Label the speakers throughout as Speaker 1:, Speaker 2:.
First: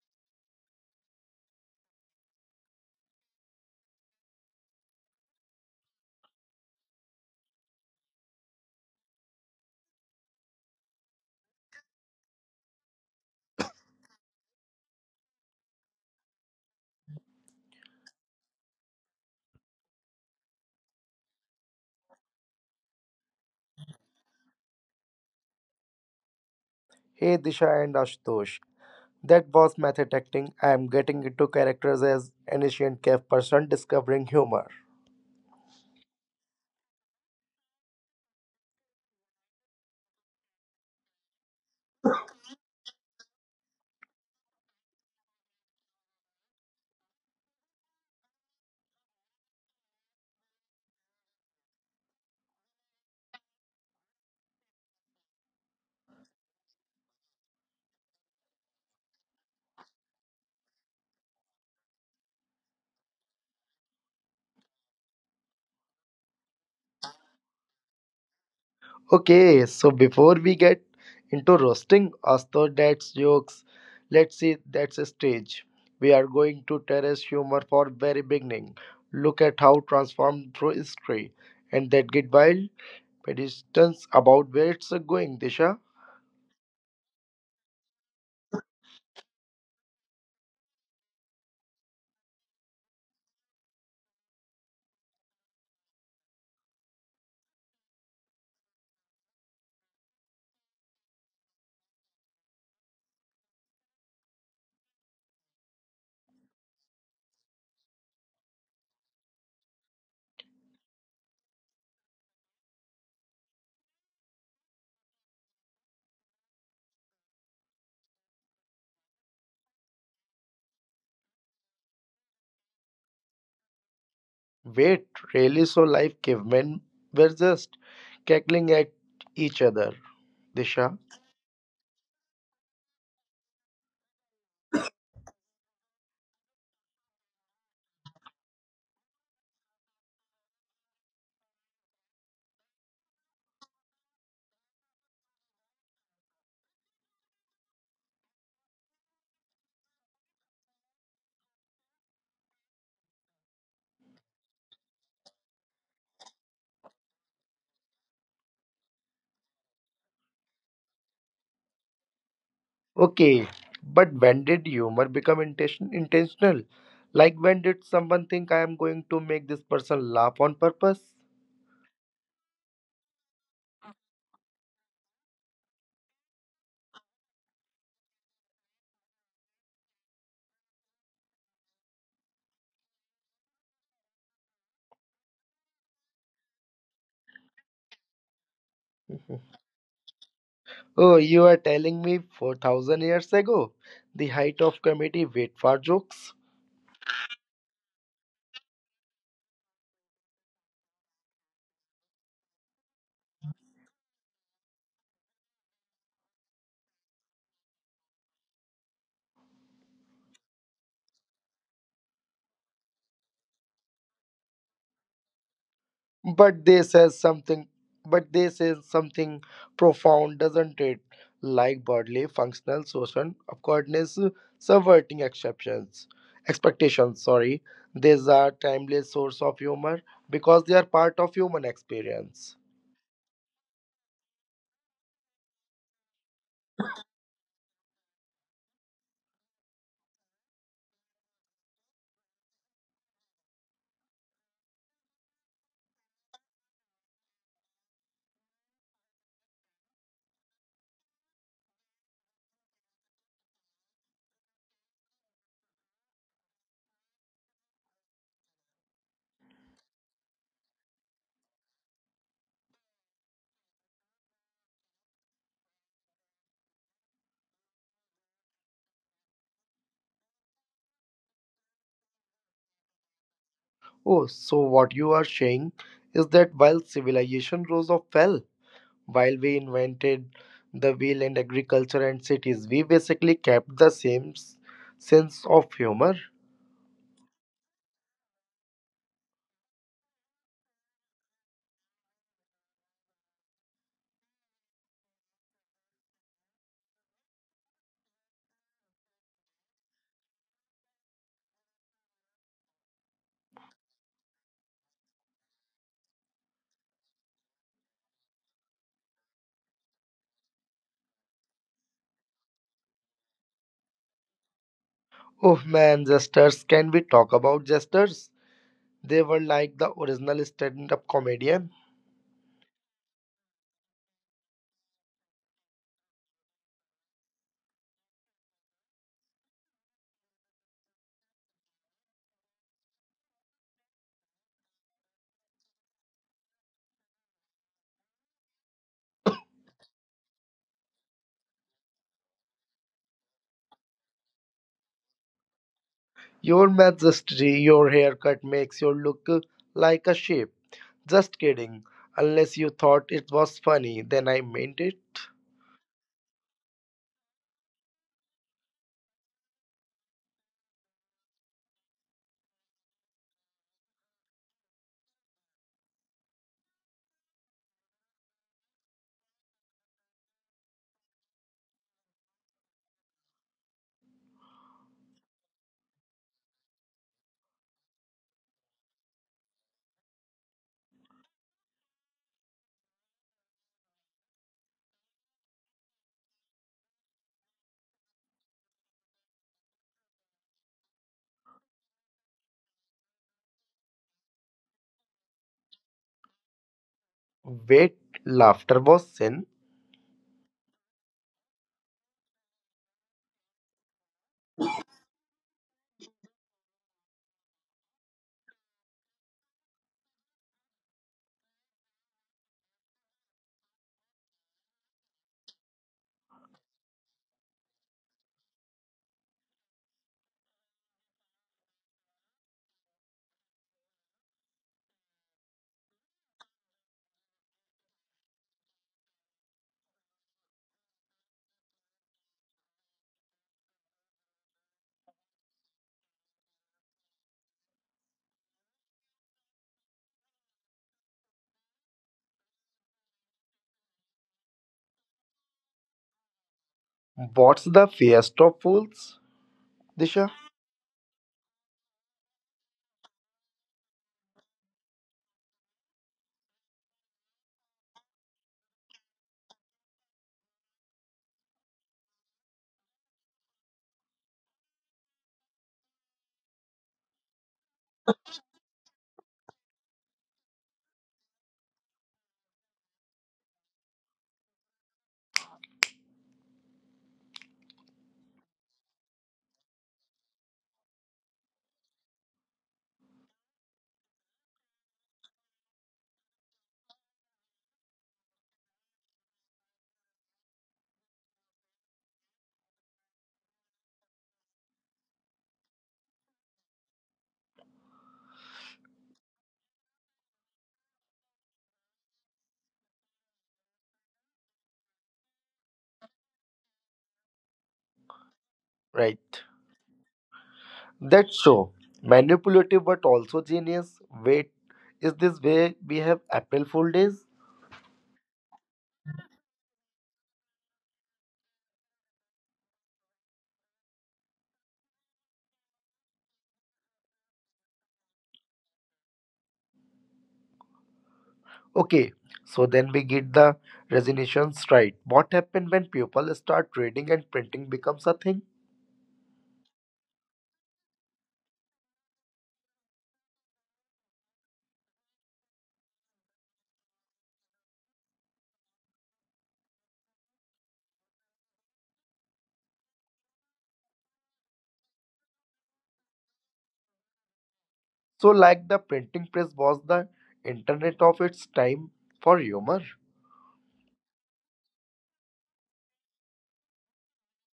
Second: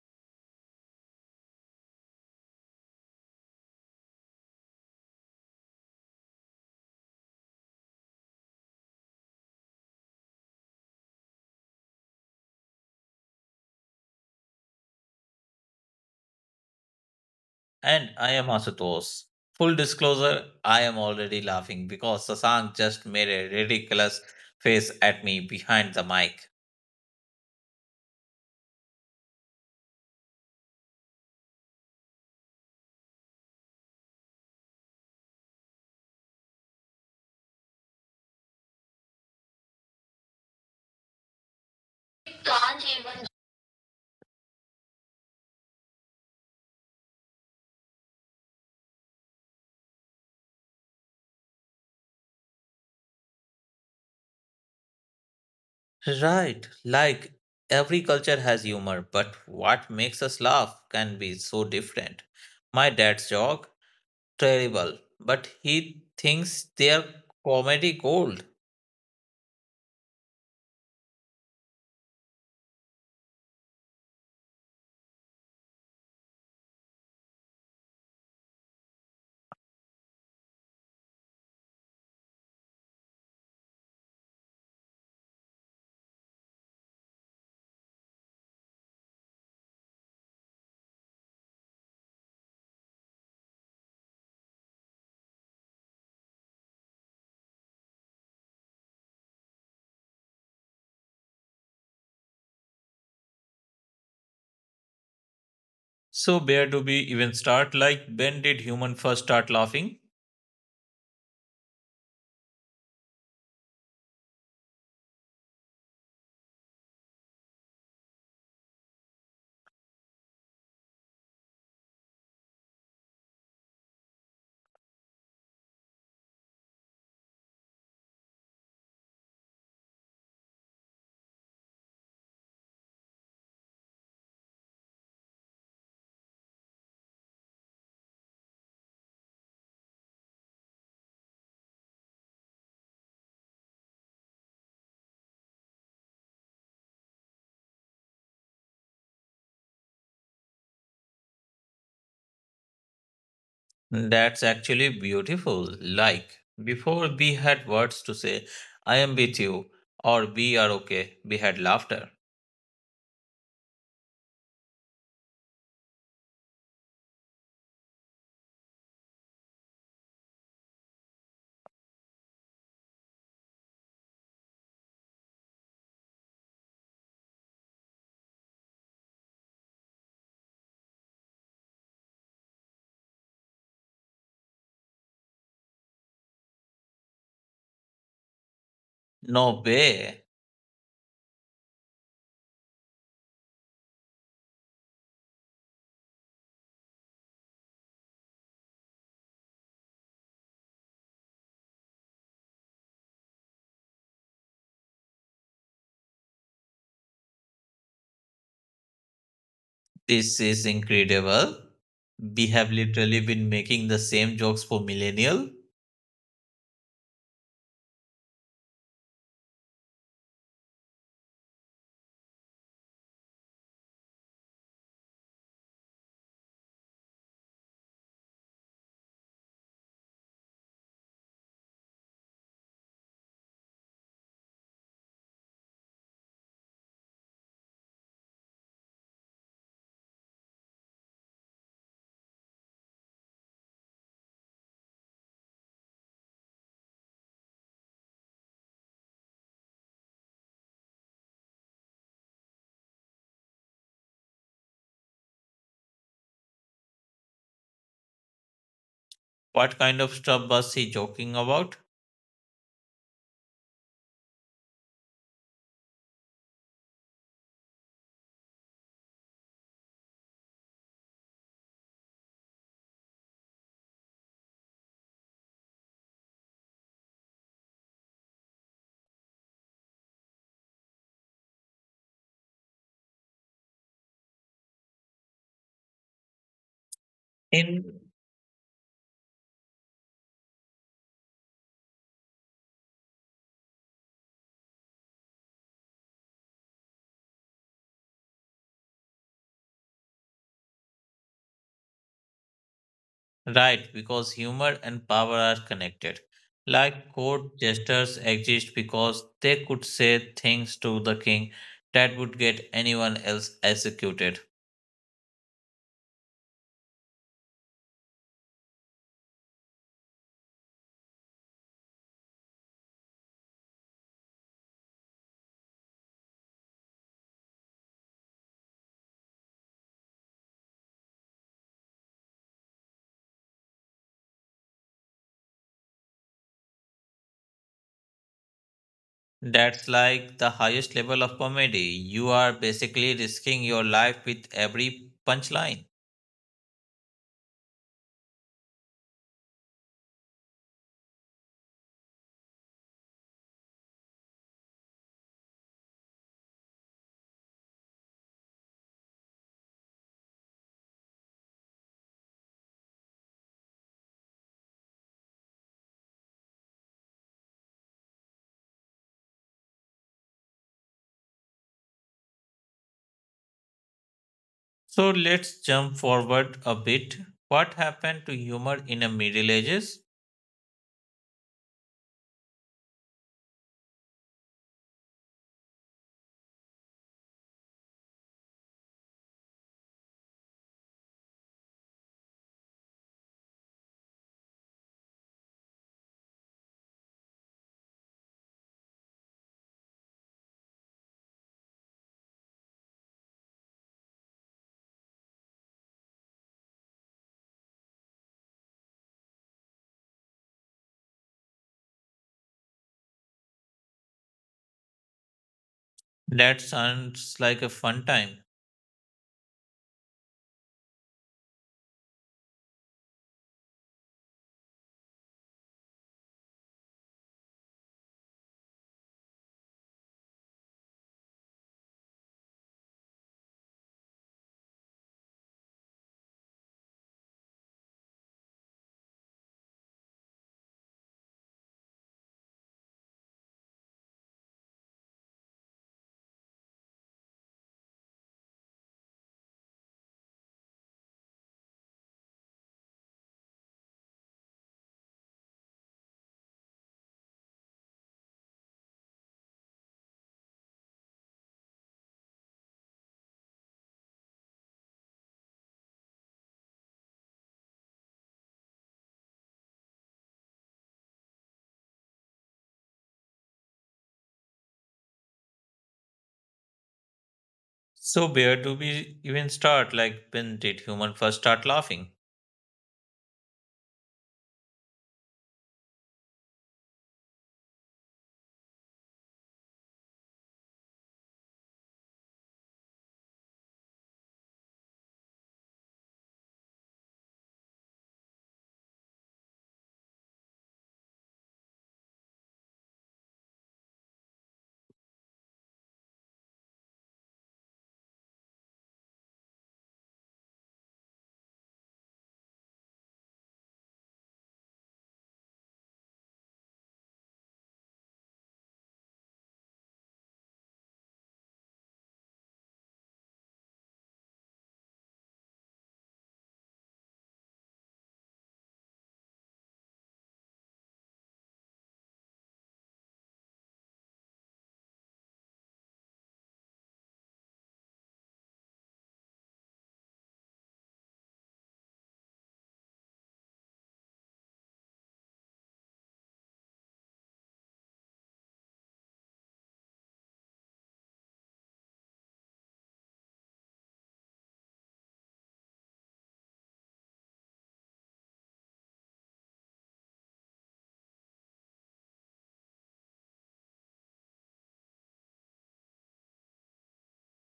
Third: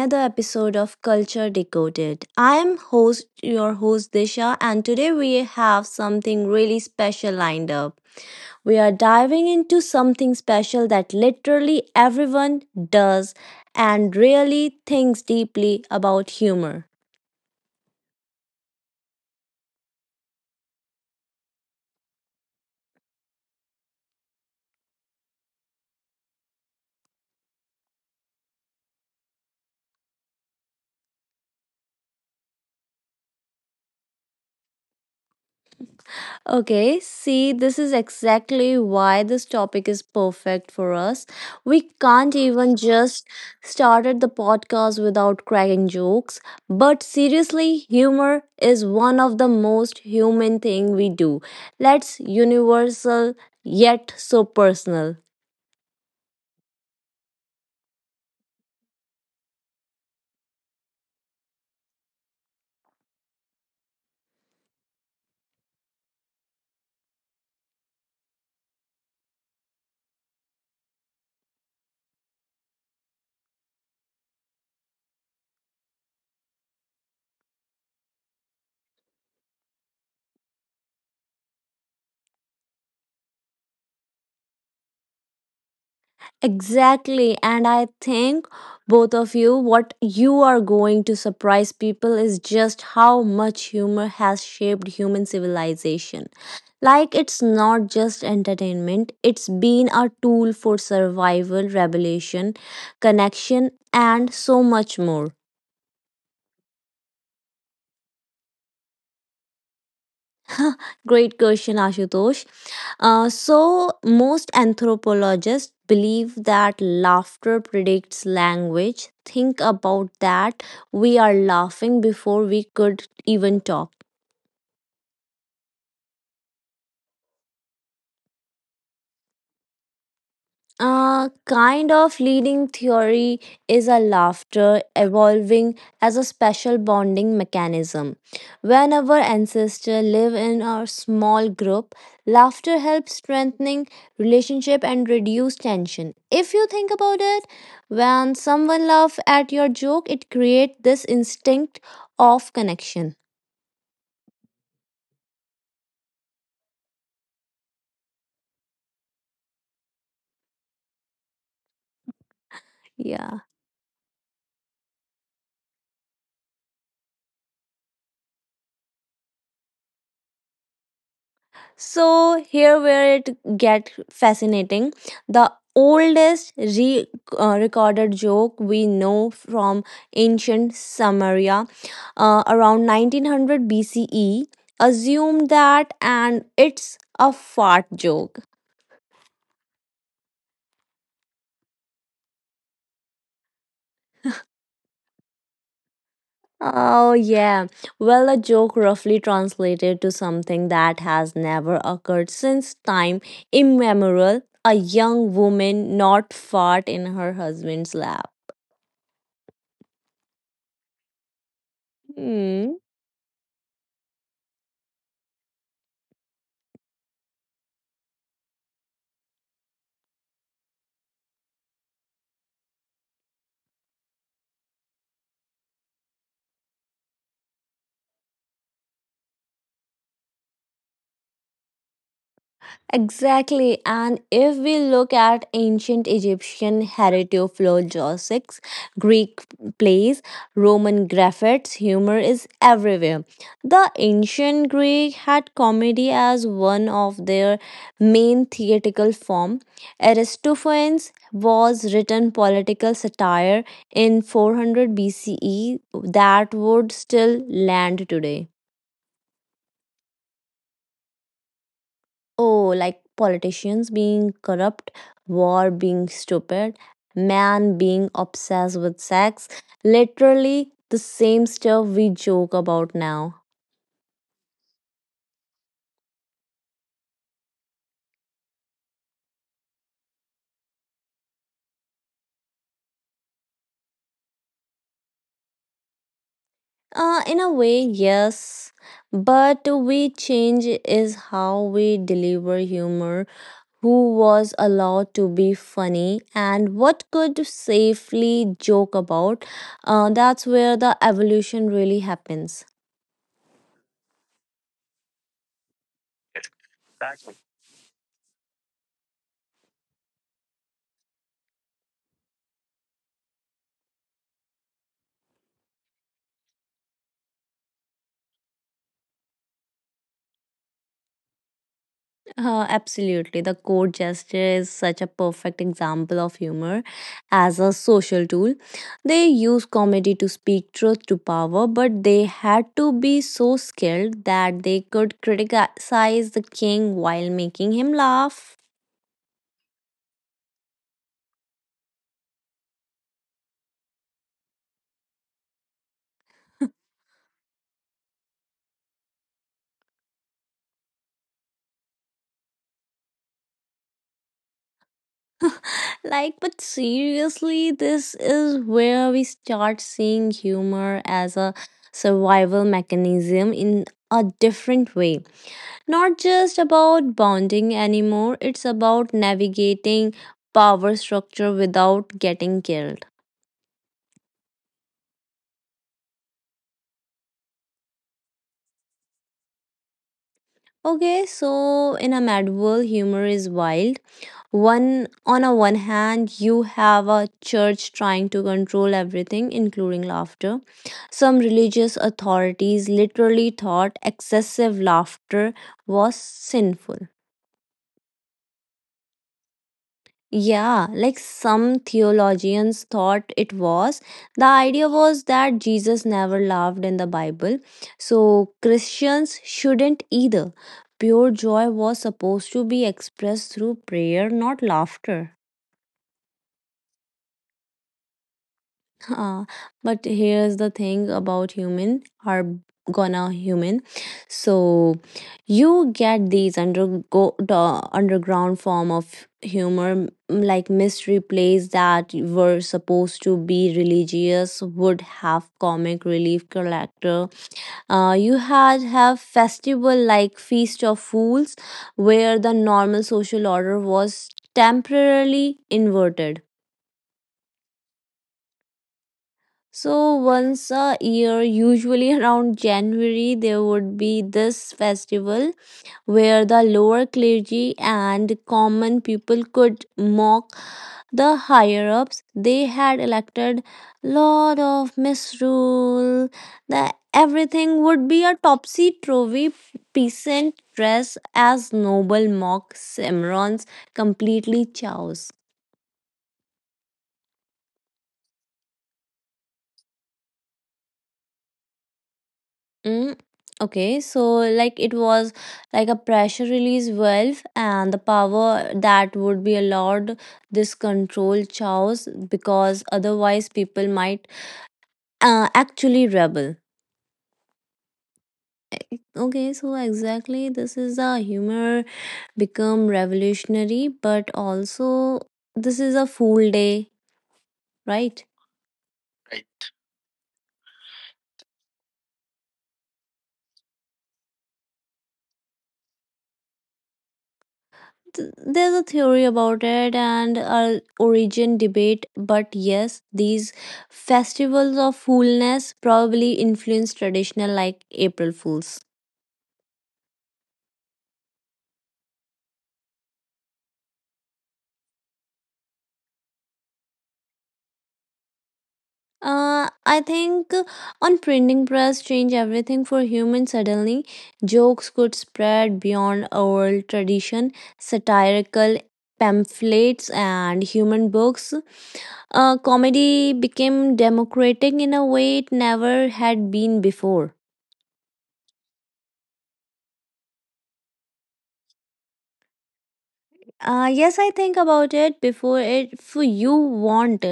Speaker 1: another episode of Culture Decoded. I am host your host Disha, and today we have something really special lined up. We are diving into something special that literally everyone does and really thinks deeply about humor.
Speaker 2: And I am Ashutosh. Full disclosure, I am already laughing because Sasank just made a ridiculous face at me behind the mic.
Speaker 3: Hey Disha and Ashutosh, that was method acting. I am getting into characters as an Asian cave person discovering humor.
Speaker 1: Okay, see, this is exactly why this topic is perfect for us. We can't even just started the podcast without cracking jokes, but seriously, humor is one of the most human thing we do. Let's universal yet so personal.
Speaker 2: Right, like every culture has humor, but what makes us laugh can be so different. My dad's joke, terrible, but he thinks they're comedy gold.
Speaker 3: Okay, so before we get into roasting Ashutosh Dad's jokes, let's see that's a stage. We are going to terrace humor for very beginning. Look at how transformed through history. And that get wild Pedestrians about where it's going, Disha.
Speaker 1: Exactly. And I think both of you, what you are going to surprise people is just how much humor has shaped human civilization. Like, it's not just entertainment, it's been a tool for survival, revelation, connection, and so much more.
Speaker 2: So, bear to be even start like when did human first start laughing?
Speaker 1: Great question, Ashutosh. Most anthropologists believe that laughter predicts language. Think about that. We are laughing before we could even talk.
Speaker 3: Wait, really? So life cavemen were just cackling at each other. Disha.
Speaker 1: Kind of leading theory is a laughter evolving as a special bonding mechanism. When our ancestors live in a small group, laughter helps strengthening relationship and reduce tension. If you think about it, when someone laughs at your joke, it creates this instinct of connection.
Speaker 2: That's actually beautiful. Like, before we had words to say, I am with you, or we are okay, we had laughter.
Speaker 1: Yeah.
Speaker 3: Okay, but when did humor become intentional? Like when did someone think I am going to make this person laugh on purpose?
Speaker 1: So here where it get fascinating, the oldest recorded joke we know from ancient Samaria around 1900 BCE assumed that, and it's a fart joke.
Speaker 2: No way.
Speaker 3: Oh, you are telling me 4,000 years ago, the height of comedy wait for jokes?
Speaker 1: Oh, yeah. Well, a joke roughly translated to something that has never occurred since time immemorial, a young woman not fart in her husband's lap.
Speaker 2: This is incredible. We have
Speaker 1: Hmm.
Speaker 2: literally been making the same jokes for millennial.
Speaker 3: but they says something but they say something profound, doesn't it? Like broadly functional social awkwardness, subverting exceptions expectations, sorry, these are timeless source of humor because they are part of human experience.
Speaker 1: Exactly. And if we look at ancient Egyptian heretophlogistics, Greek plays, Roman graphics, humor is everywhere. The ancient Greek had comedy as one of their main theatrical form. Aristophanes was written political satire in 400 BCE that would still land today.
Speaker 2: What kind of stuff was he joking about?
Speaker 1: Oh, like politicians being corrupt, war being stupid, man being obsessed with sex. Literally the same stuff we joke about now.
Speaker 3: Oh, so what you are saying is that while civilization rose or fell, while we invented the wheel and agriculture and cities, we basically kept the same sense of humor.
Speaker 1: In a way,
Speaker 2: In
Speaker 1: yes. But we change is how we deliver humor, who was allowed to be funny, and what could safely joke about. That's where the evolution really happens.
Speaker 2: right, because humor and power are connected. Like court jesters exist because they could say things to the king that would get anyone else executed.
Speaker 3: Oh man, jesters, can we talk about jesters? They were like the original stand up comedian.
Speaker 1: Absolutely. The court gesture is such a perfect example of humor as a social tool. They use comedy to speak truth to power, but they had to be so skilled that they could criticize the king while making him laugh.
Speaker 2: That's like the highest level of comedy. You are basically risking your life with every punchline.
Speaker 3: Your majesty, your haircut makes you look like a sheep. Just kidding. Unless you thought it was funny, then I meant it.
Speaker 1: Like, but seriously, this is where we start seeing humor as a survival mechanism in a different way, not just about bonding anymore, it's about navigating power structure without getting killed.
Speaker 2: So let's jump forward a bit. What happened to humor in the Middle Ages?
Speaker 1: Okay, so in a mad world, humor is wild. One on a one hand, you have a church trying to control everything, including laughter. Some religious authorities literally thought excessive laughter was sinful.
Speaker 3: Wait, laughter was sin?
Speaker 1: Yeah, like some theologians thought it was. The idea was that Jesus never laughed in the Bible, so Christians shouldn't either. Pure joy was supposed to be expressed through prayer, not laughter.
Speaker 2: That sounds like a fun time.
Speaker 1: Uh, but here's the thing about human are gonna human, so you get these undergo the underground form of humor, like mystery plays that were supposed to be religious would have comic relief character. You had have festival like feast of fools where the normal social order was temporarily inverted.
Speaker 3: What's the Feast of Fools? Disha?
Speaker 1: So once a year, usually around January, there would be this festival where the lower clergy and common people could mock the higher ups. They had elected lot of misrule. The everything would be a topsy turvy, peasant dress as noble mock simrons completely chows.
Speaker 2: So where do we even start? Like when did humans first start laughing?
Speaker 1: Mm, okay, so like it was like a pressure release valve, and the power that would be allowed this control chows because otherwise people might actually rebel. Okay, so exactly this is a humor become revolutionary, but also this is a fool day, right?
Speaker 3: Right. That show. Manipulative but also genius. Wait, is this way we have April Fool Days?
Speaker 1: There's a theory about it and a origin debate, but yes, these festivals of foolness probably influence traditional like april fools.
Speaker 3: Okay, so then we get the resolutions, right? What happened when people start reading and printing becomes a thing?
Speaker 1: I think on printing press change everything for humans suddenly. Jokes could spread beyond oral tradition, satirical pamphlets and human books. Comedy became democratic in a way it never had been before.
Speaker 3: So, like the printing press was the internet of its time for humor,
Speaker 1: Yes, I think about it before it. If you want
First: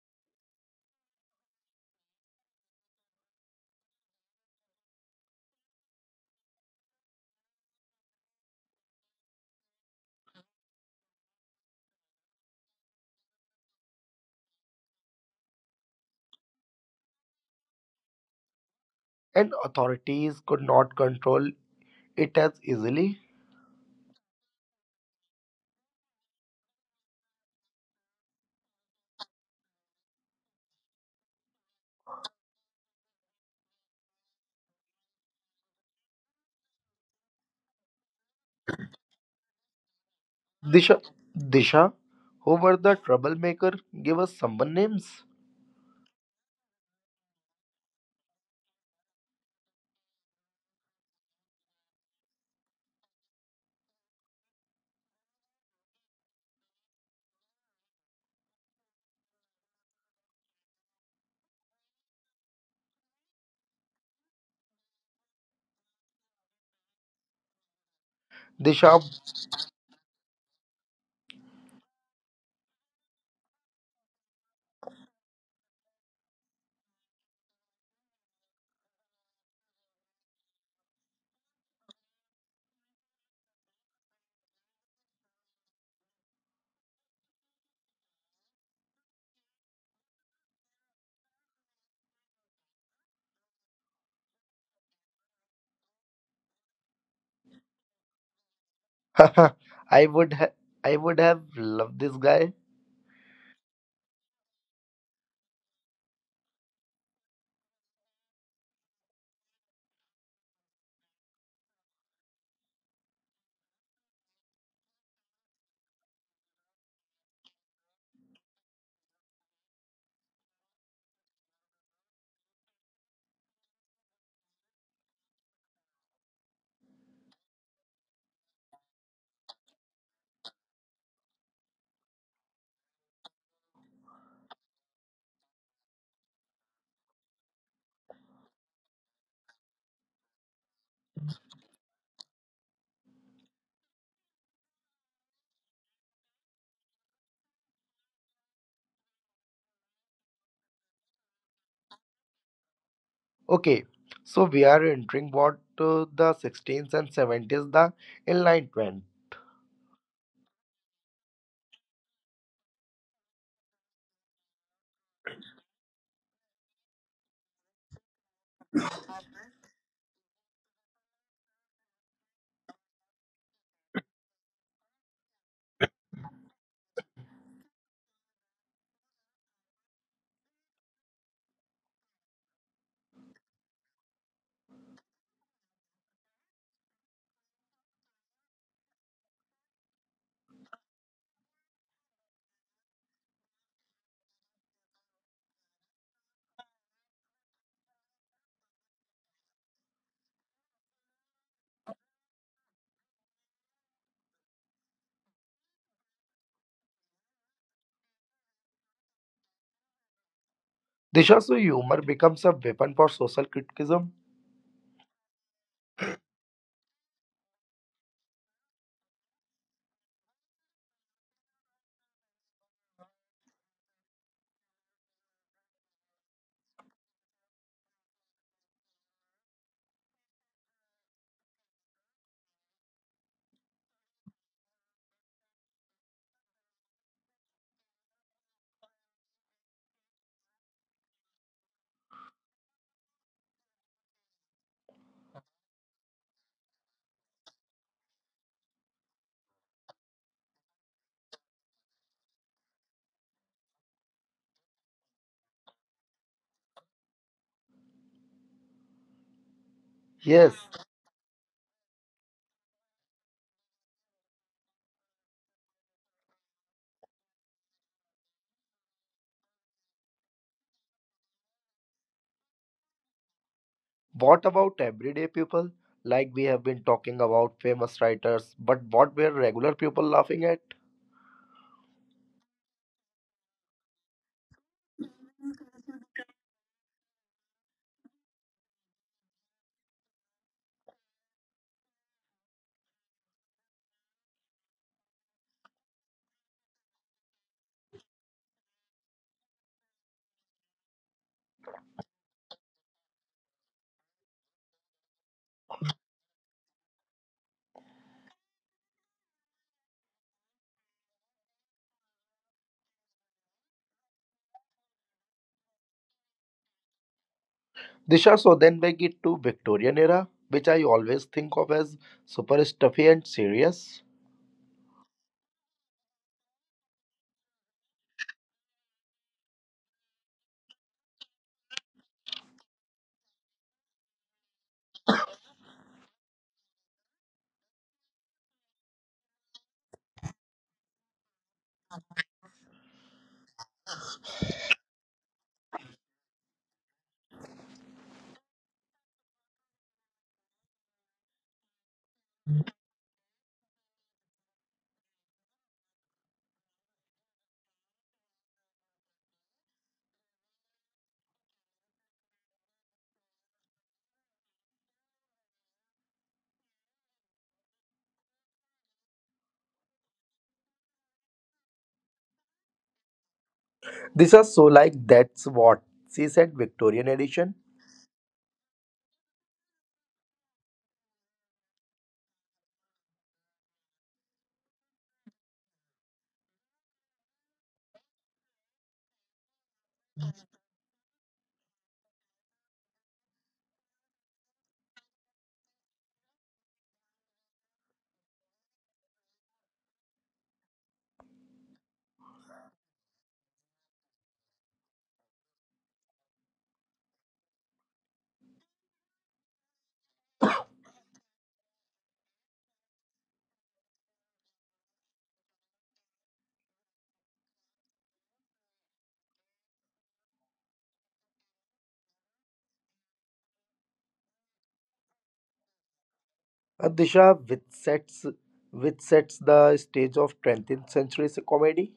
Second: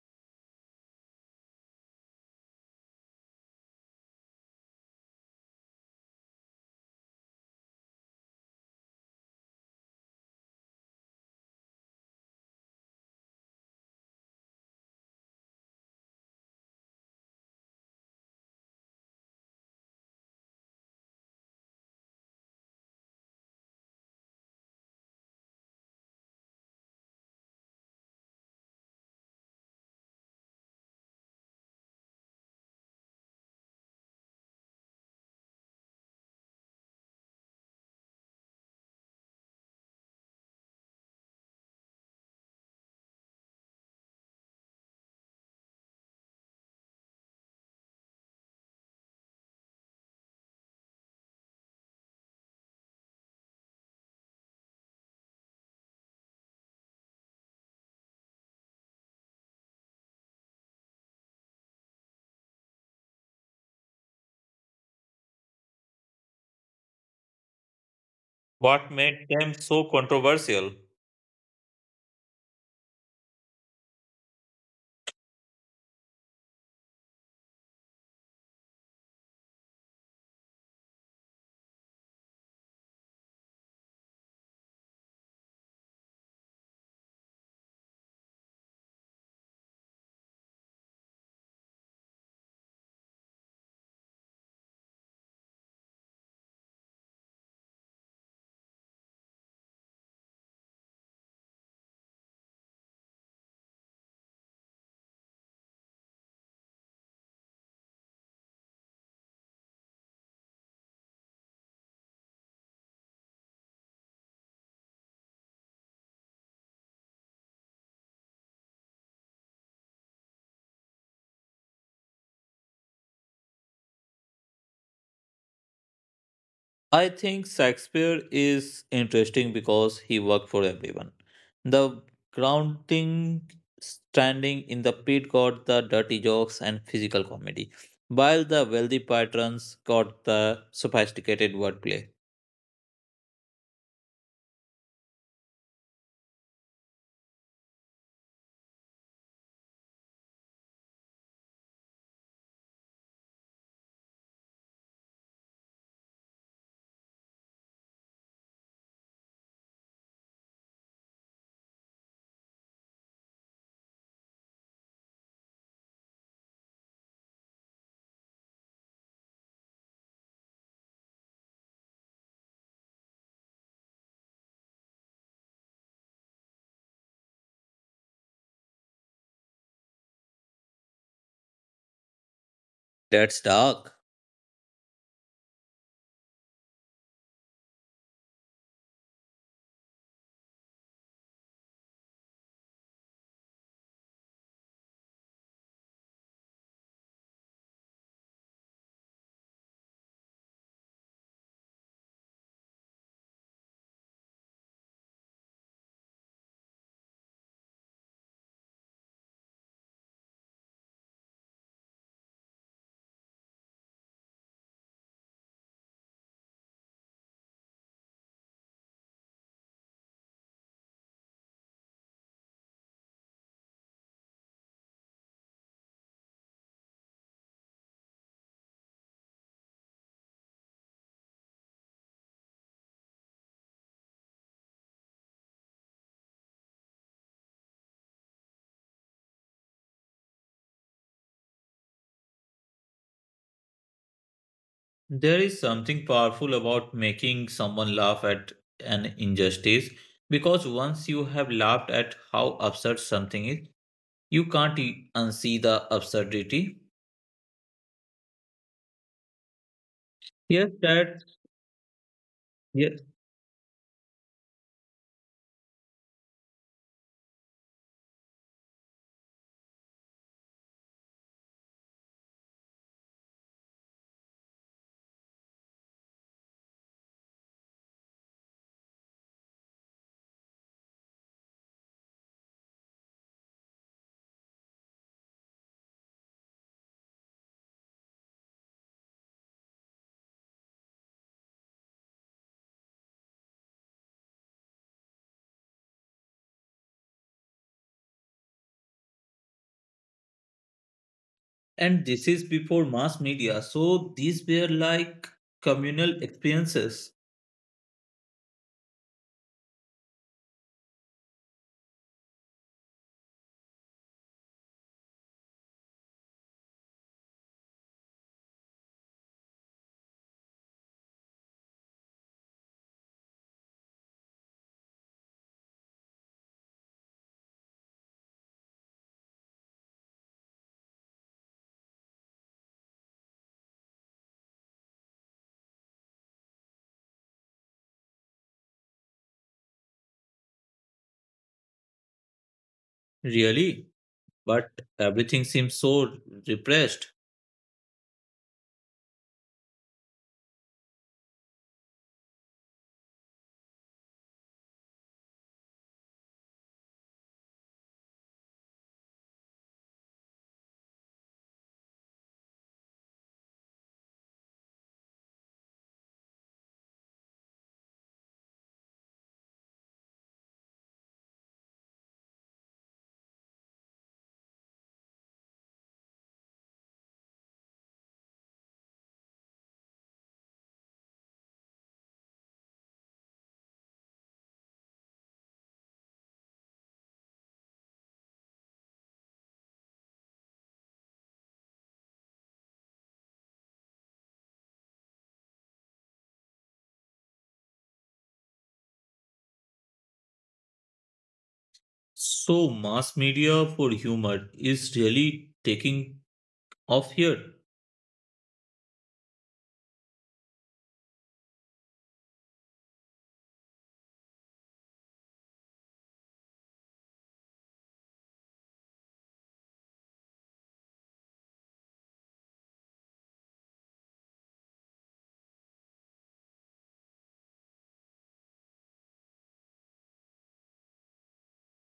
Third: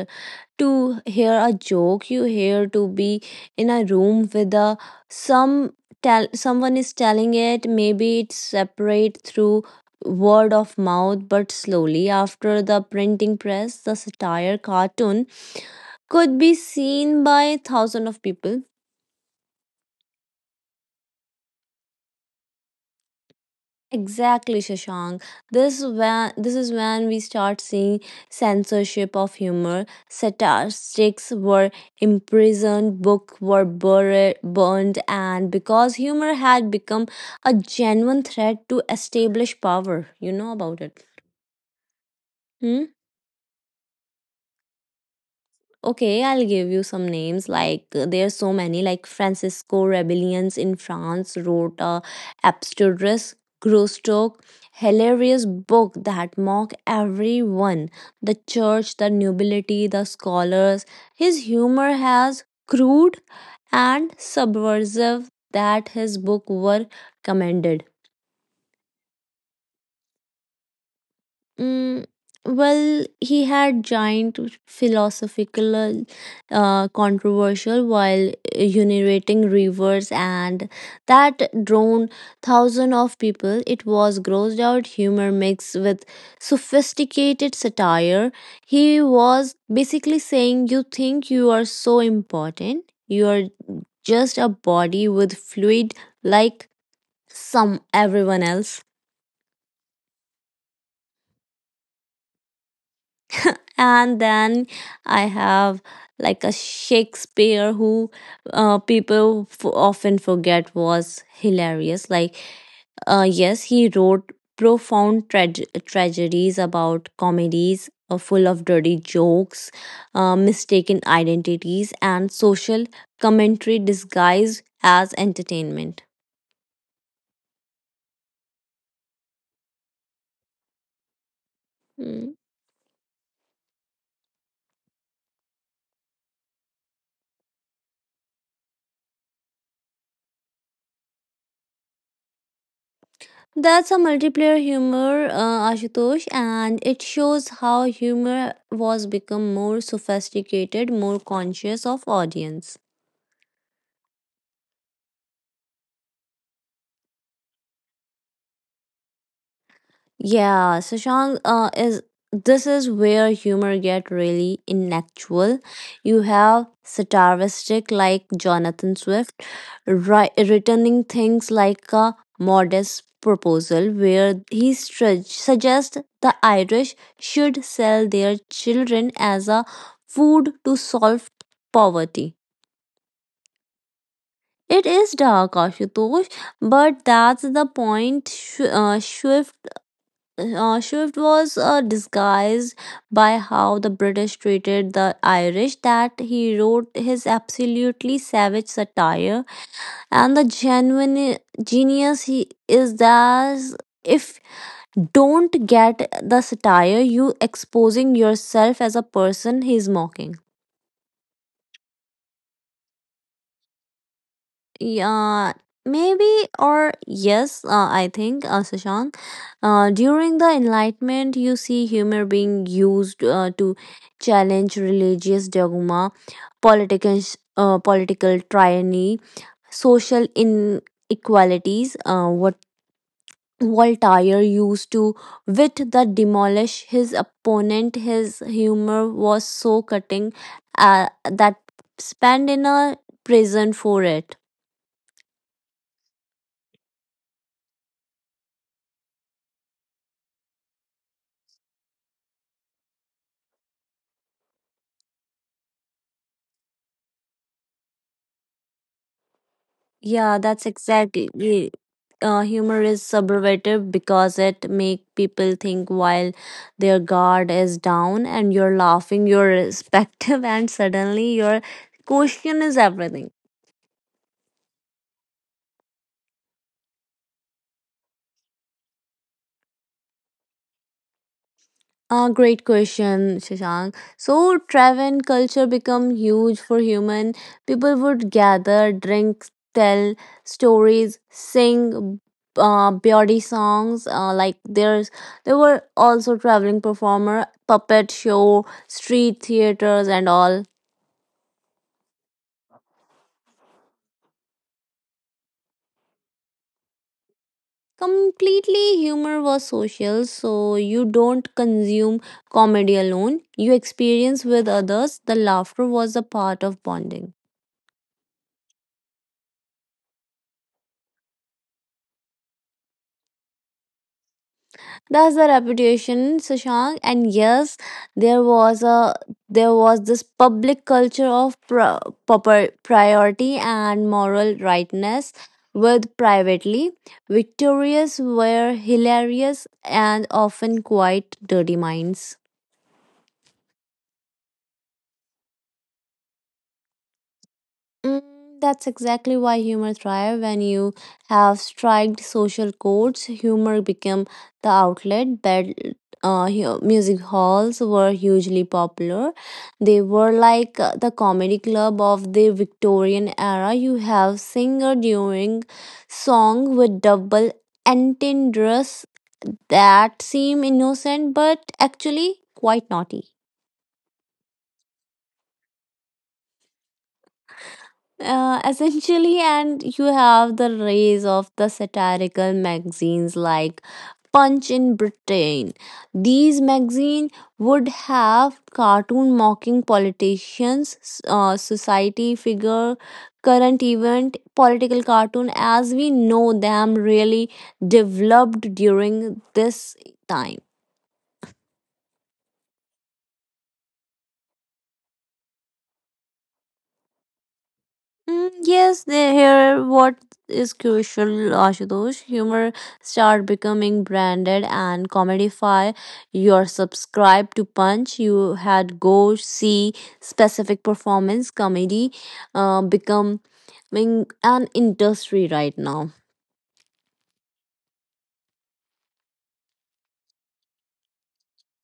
Speaker 1: to hear a joke, you hear to be in a room with a some tell someone is telling it. Maybe it's separate through word of mouth, but slowly after the printing press, the satire cartoon could be seen by thousands of people.
Speaker 3: and authorities could not control it as easily.
Speaker 1: Exactly, Shashank. This is when we start seeing censorship of humor. Statistics were imprisoned, books were buried, burned, and because humor had become a genuine threat to establish power, you know about
Speaker 3: Disha,
Speaker 1: it.
Speaker 3: Disha, who were
Speaker 1: Hmm?
Speaker 3: the troublemaker, give us someone names.
Speaker 1: Okay, I'll give you some names. There are so many. Like Francisco Rebellions in France wrote a abstruse, grosstock, hilarious book that mock everyone: the church, the nobility, the scholars. His humor has crude and subversive that his book were commended.
Speaker 2: What
Speaker 3: Disha,
Speaker 2: made them so controversial?
Speaker 1: Mm, well, he had giant philosophical, controversial while urinating rivers, and that drawn thousands of people. It was grossed out humor mixed with sophisticated satire. He was basically saying, "You think you are so important? You are just a body with fluid like some everyone else."
Speaker 3: I would ha- I would have loved this guy.
Speaker 1: And then I have like a shakespeare who people often forget was hilarious. Yes, he wrote profound tragedies about comedies, full of dirty jokes, mistaken identities and social commentary disguised as entertainment.
Speaker 2: I think Shakespeare is interesting because he worked for everyone. The
Speaker 1: Hmm.
Speaker 2: grounding standing in the pit got the dirty jokes and physical comedy, while the wealthy patrons got the sophisticated wordplay.
Speaker 1: That's a multiplayer humor, Ashutosh, and it shows how humor was become more sophisticated, more conscious of audience.
Speaker 3: Okay, so we are entering what the 16th and 70s, the Enlightenment.
Speaker 1: Yeah, Shashank, is this is where humor get really intellectual. You have satiristic like Jonathan Swift returning things like a modest proposal where he suggests the Irish should sell their children as a food to solve poverty.
Speaker 2: That's dark.
Speaker 1: It is dark, Ashutosh, but that's the point. Swift was disguised by how the British treated the Irish, that he wrote his absolutely savage satire. And the genuine genius he is that if don't get the satire, you exposing yourself as a person he's mocking.
Speaker 3: This also humor becomes a weapon for social criticism.
Speaker 1: Yeah, maybe or yes, I think, Shashank. During the Enlightenment, you see humor being used to challenge religious dogma, political, political tyranny, social inequalities. What Voltaire used to wit that demolish his opponent. His humor was so cutting that spanned in a prison for it.
Speaker 2: There is something powerful about making someone laugh at an injustice because once you have laughed at how absurd something is, you can't unsee the absurdity.
Speaker 1: Yeah,
Speaker 3: Yes.
Speaker 2: Yes,
Speaker 1: that's
Speaker 2: that
Speaker 1: exactly. Yeah. Humor
Speaker 2: yes.
Speaker 1: is subversive because it make people think while their guard is down and you're laughing, you're respective, and suddenly your question is everything.
Speaker 3: What about everyday people? Like we have been talking about famous writers, but what were regular people laughing at?
Speaker 1: Ah, great question, Shashank. So travel and culture become huge for human. People would gather, drink, tell stories, sing beauty songs. Like, there were also traveling performer, puppet show, street theaters, and all.
Speaker 2: And this is before mass media, so these were like communal experiences,
Speaker 1: Completely humor was social, so you don't consume comedy alone. You experience with others. The laughter was a part of bonding.
Speaker 3: Disha, so then we get to Victorian era, which I always think of as super stuffy and serious.
Speaker 1: That's the reputation, Sushant. And yes, there was a there was this public culture of proper priority and moral rightness. With privately, victorious were hilarious and often quite dirty minds.
Speaker 2: really. But everything seems so repressed.
Speaker 1: Mm, that's exactly why humor thrive when you have striked social codes. Humor became the outlet. Bad, music halls were hugely popular. They were like the comedy club of the Victorian era. You have singer during song with double entendres that seem innocent but actually quite naughty.
Speaker 3: Disha, so like that's what she said Victorian edition.
Speaker 1: Essentially, and you have the rise of the satirical magazines like Punch in Britain. These magazines would have cartoon mocking politicians, society figure, current event, political cartoon as we know them really developed during this time.
Speaker 2: So, mass media for humor is really taking off here.
Speaker 1: Mm, yes, they hear what is crucial, Ashutosh. Humor start becoming branded and commodify. You're subscribed to Punch. You had go see specific performance comedy becoming an industry right now.
Speaker 3: Disha, which sets the stage of 20th century comedy.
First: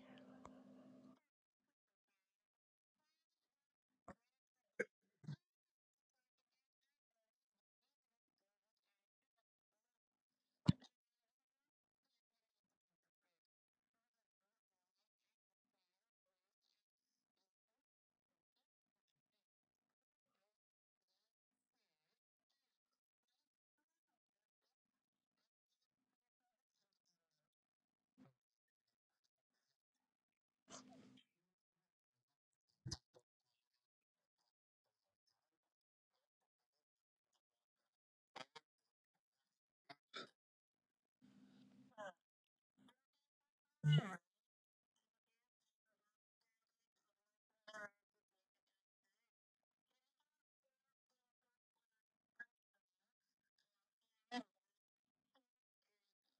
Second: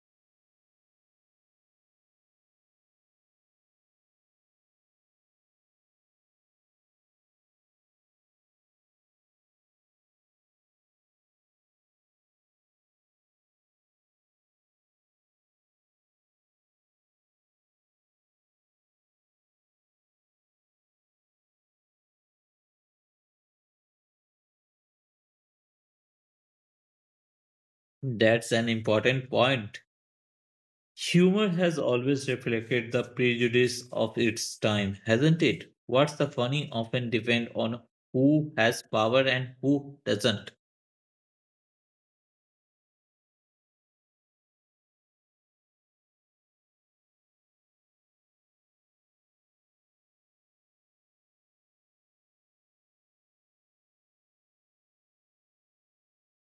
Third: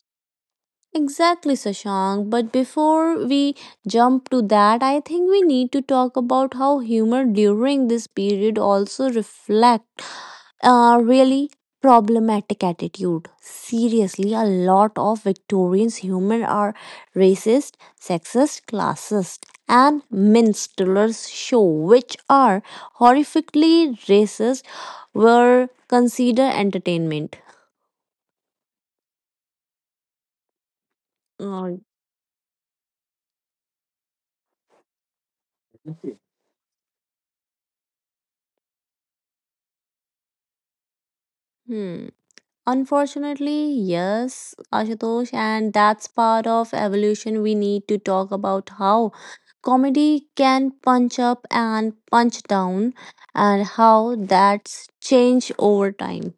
Speaker 1: Exactly, Sashank. But before we jump to that, I think we need to talk about how humor during this period also reflect a really problematic attitude. Seriously, a lot of Victorians' humor are racist, sexist, classist, and minstrels show, which are horrifically racist, were considered entertainment.
Speaker 2: That's an important point. Humor
Speaker 1: Uh,
Speaker 2: has always reflected the prejudice of its time, hasn't it? What's the funny often depend on who has power and who doesn't.
Speaker 1: hmm. Unfortunately, yes, Ashutosh, and that's part of evolution. We need to talk about how comedy can punch up and punch down and how that's changed over time.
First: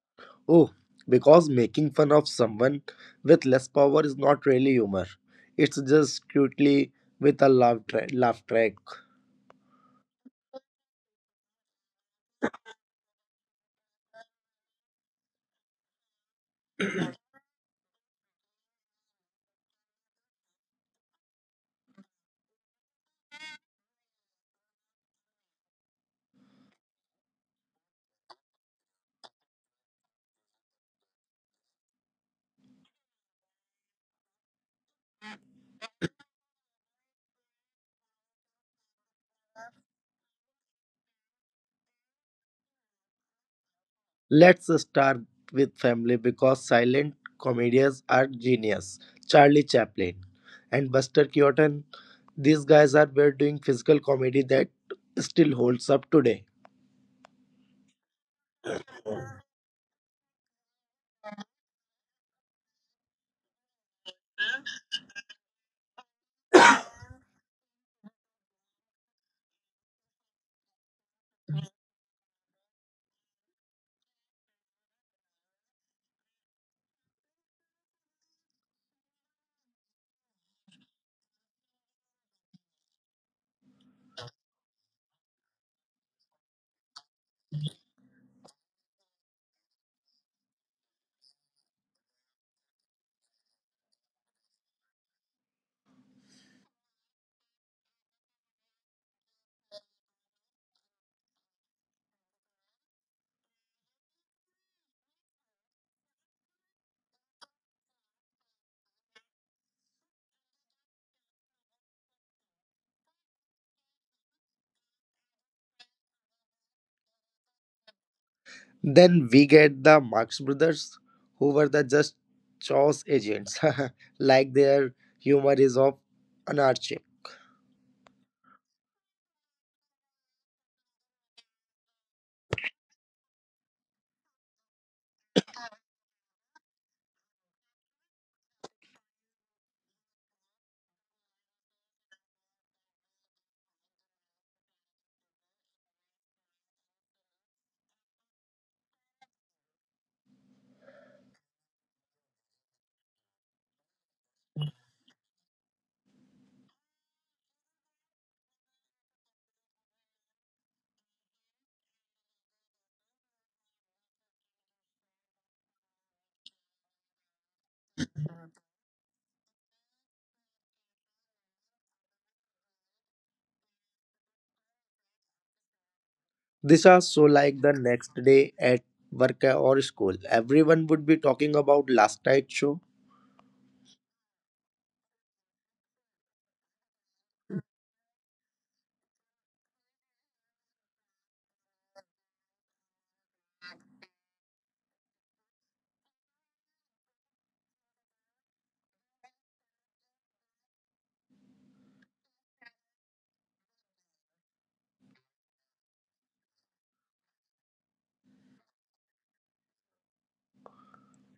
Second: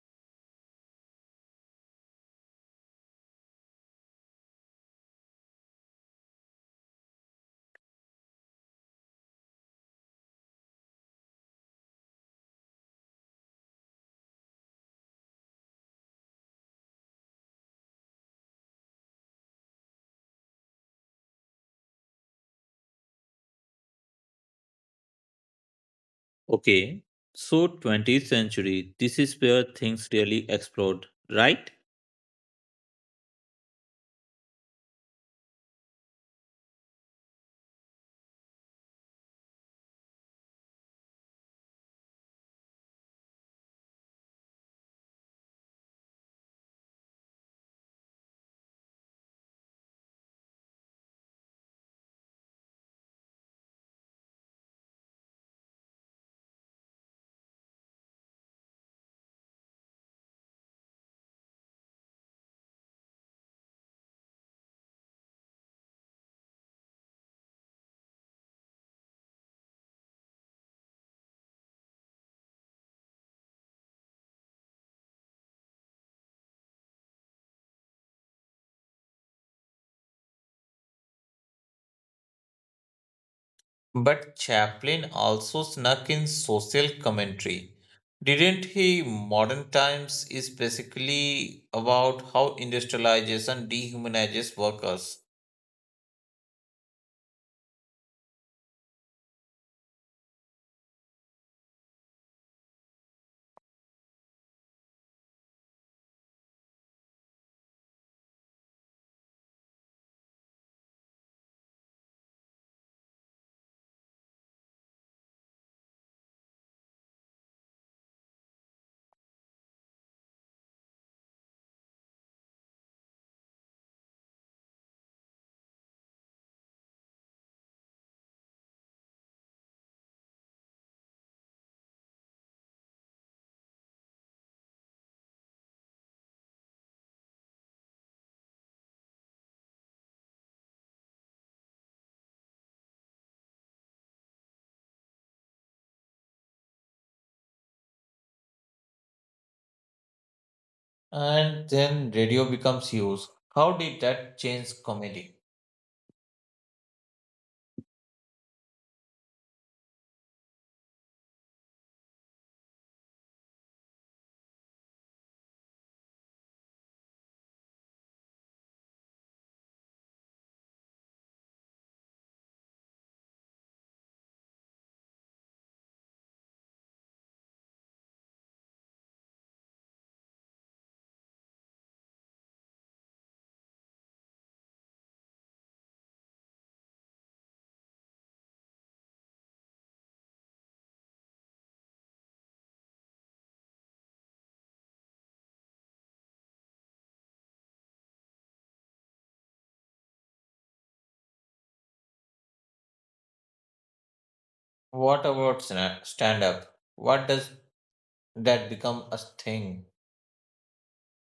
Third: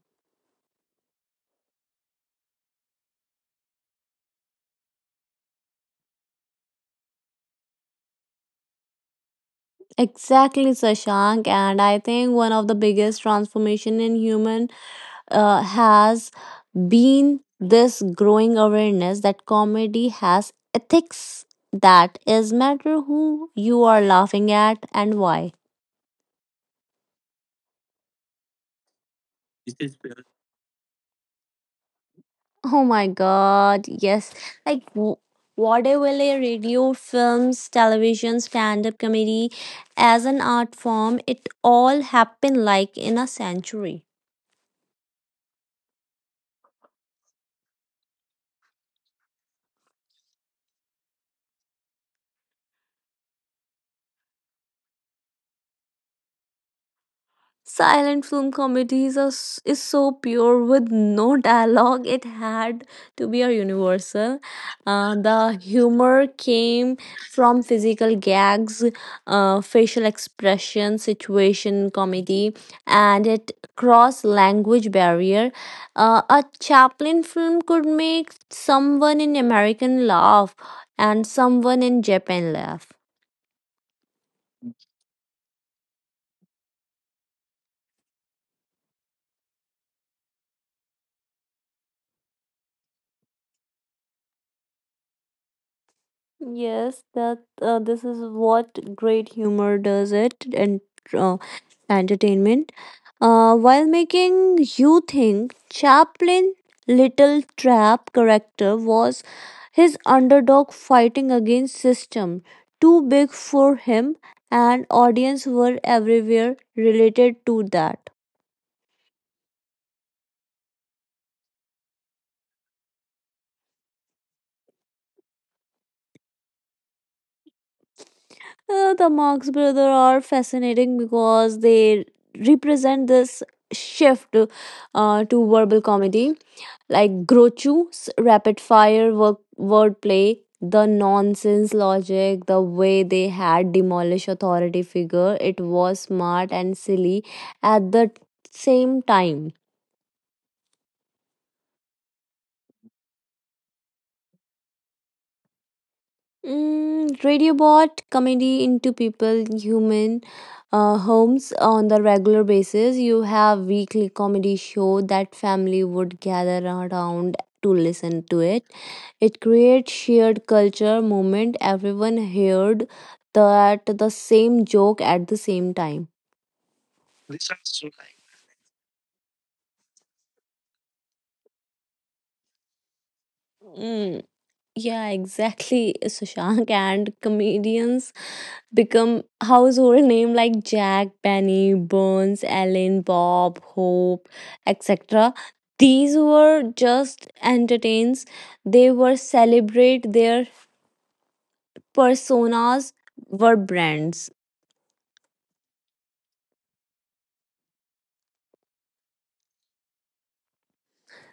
Speaker 3: Oh, because making fun of someone with less power is not really humor. It's just cutely with a laugh, laugh track.
Speaker 1: Exactly, Sashank, and I think one of the biggest transformation in human has been this growing awareness that comedy has ethics, that is matter who you are laughing at and why.
Speaker 2: Okay, so 20th century, this is where things really explode, right?
Speaker 1: Oh my God, yes. Like w- Vaudeville, radio, films, television, stand up comedy, as an art form, it all happened like in a century.
Speaker 3: Let's start with family because silent comedians are genius. Charlie Chaplin and Buster Keaton. These guys are were doing physical comedy that still holds up today.
Speaker 1: Silent film comedies is so pure with no dialogue. It had to be a universal. The humor came from physical gags, facial expression, situation comedy, and it crossed language barrier. A Chaplin film could make someone in American laugh and someone in Japan laugh.
Speaker 2: But Chaplin also snuck in social commentary. Didn't he? Modern Times is basically about how industrialization dehumanizes workers.
Speaker 1: Yes, that this is what great humor does it and uh, entertainment. While making you think Chaplin Little Trap character was his underdog fighting against system too big for him and audience were everywhere related to that.
Speaker 3: Then we get the Marx brothers, who were the just chaos agents, like their humor is of anarchy.
Speaker 1: The Marx brothers are fascinating because they represent this shift to verbal comedy like Groucho's rapid fire work, wordplay, the nonsense logic, the way they had demolished authority figure. It was smart and silly at the same time.
Speaker 2: And then radio becomes huge. How did that change comedy?
Speaker 1: Mm, radio bought comedy into people human homes on the regular basis. You have weekly comedy show that family would gather around to listen to it. It creates shared culture moment everyone heard that the same joke at the same time.
Speaker 3: This are so like the next day at work or school. Everyone would be talking about last night's show.
Speaker 1: Mm, yeah, exactly, Sushank. And comedians become household name like Jack, Benny, Burns, Ellen, Bob, Hope, etc. These were just entertains. They were celebrate their personas were brands.
Speaker 2: What about stand up? What does that become a thing?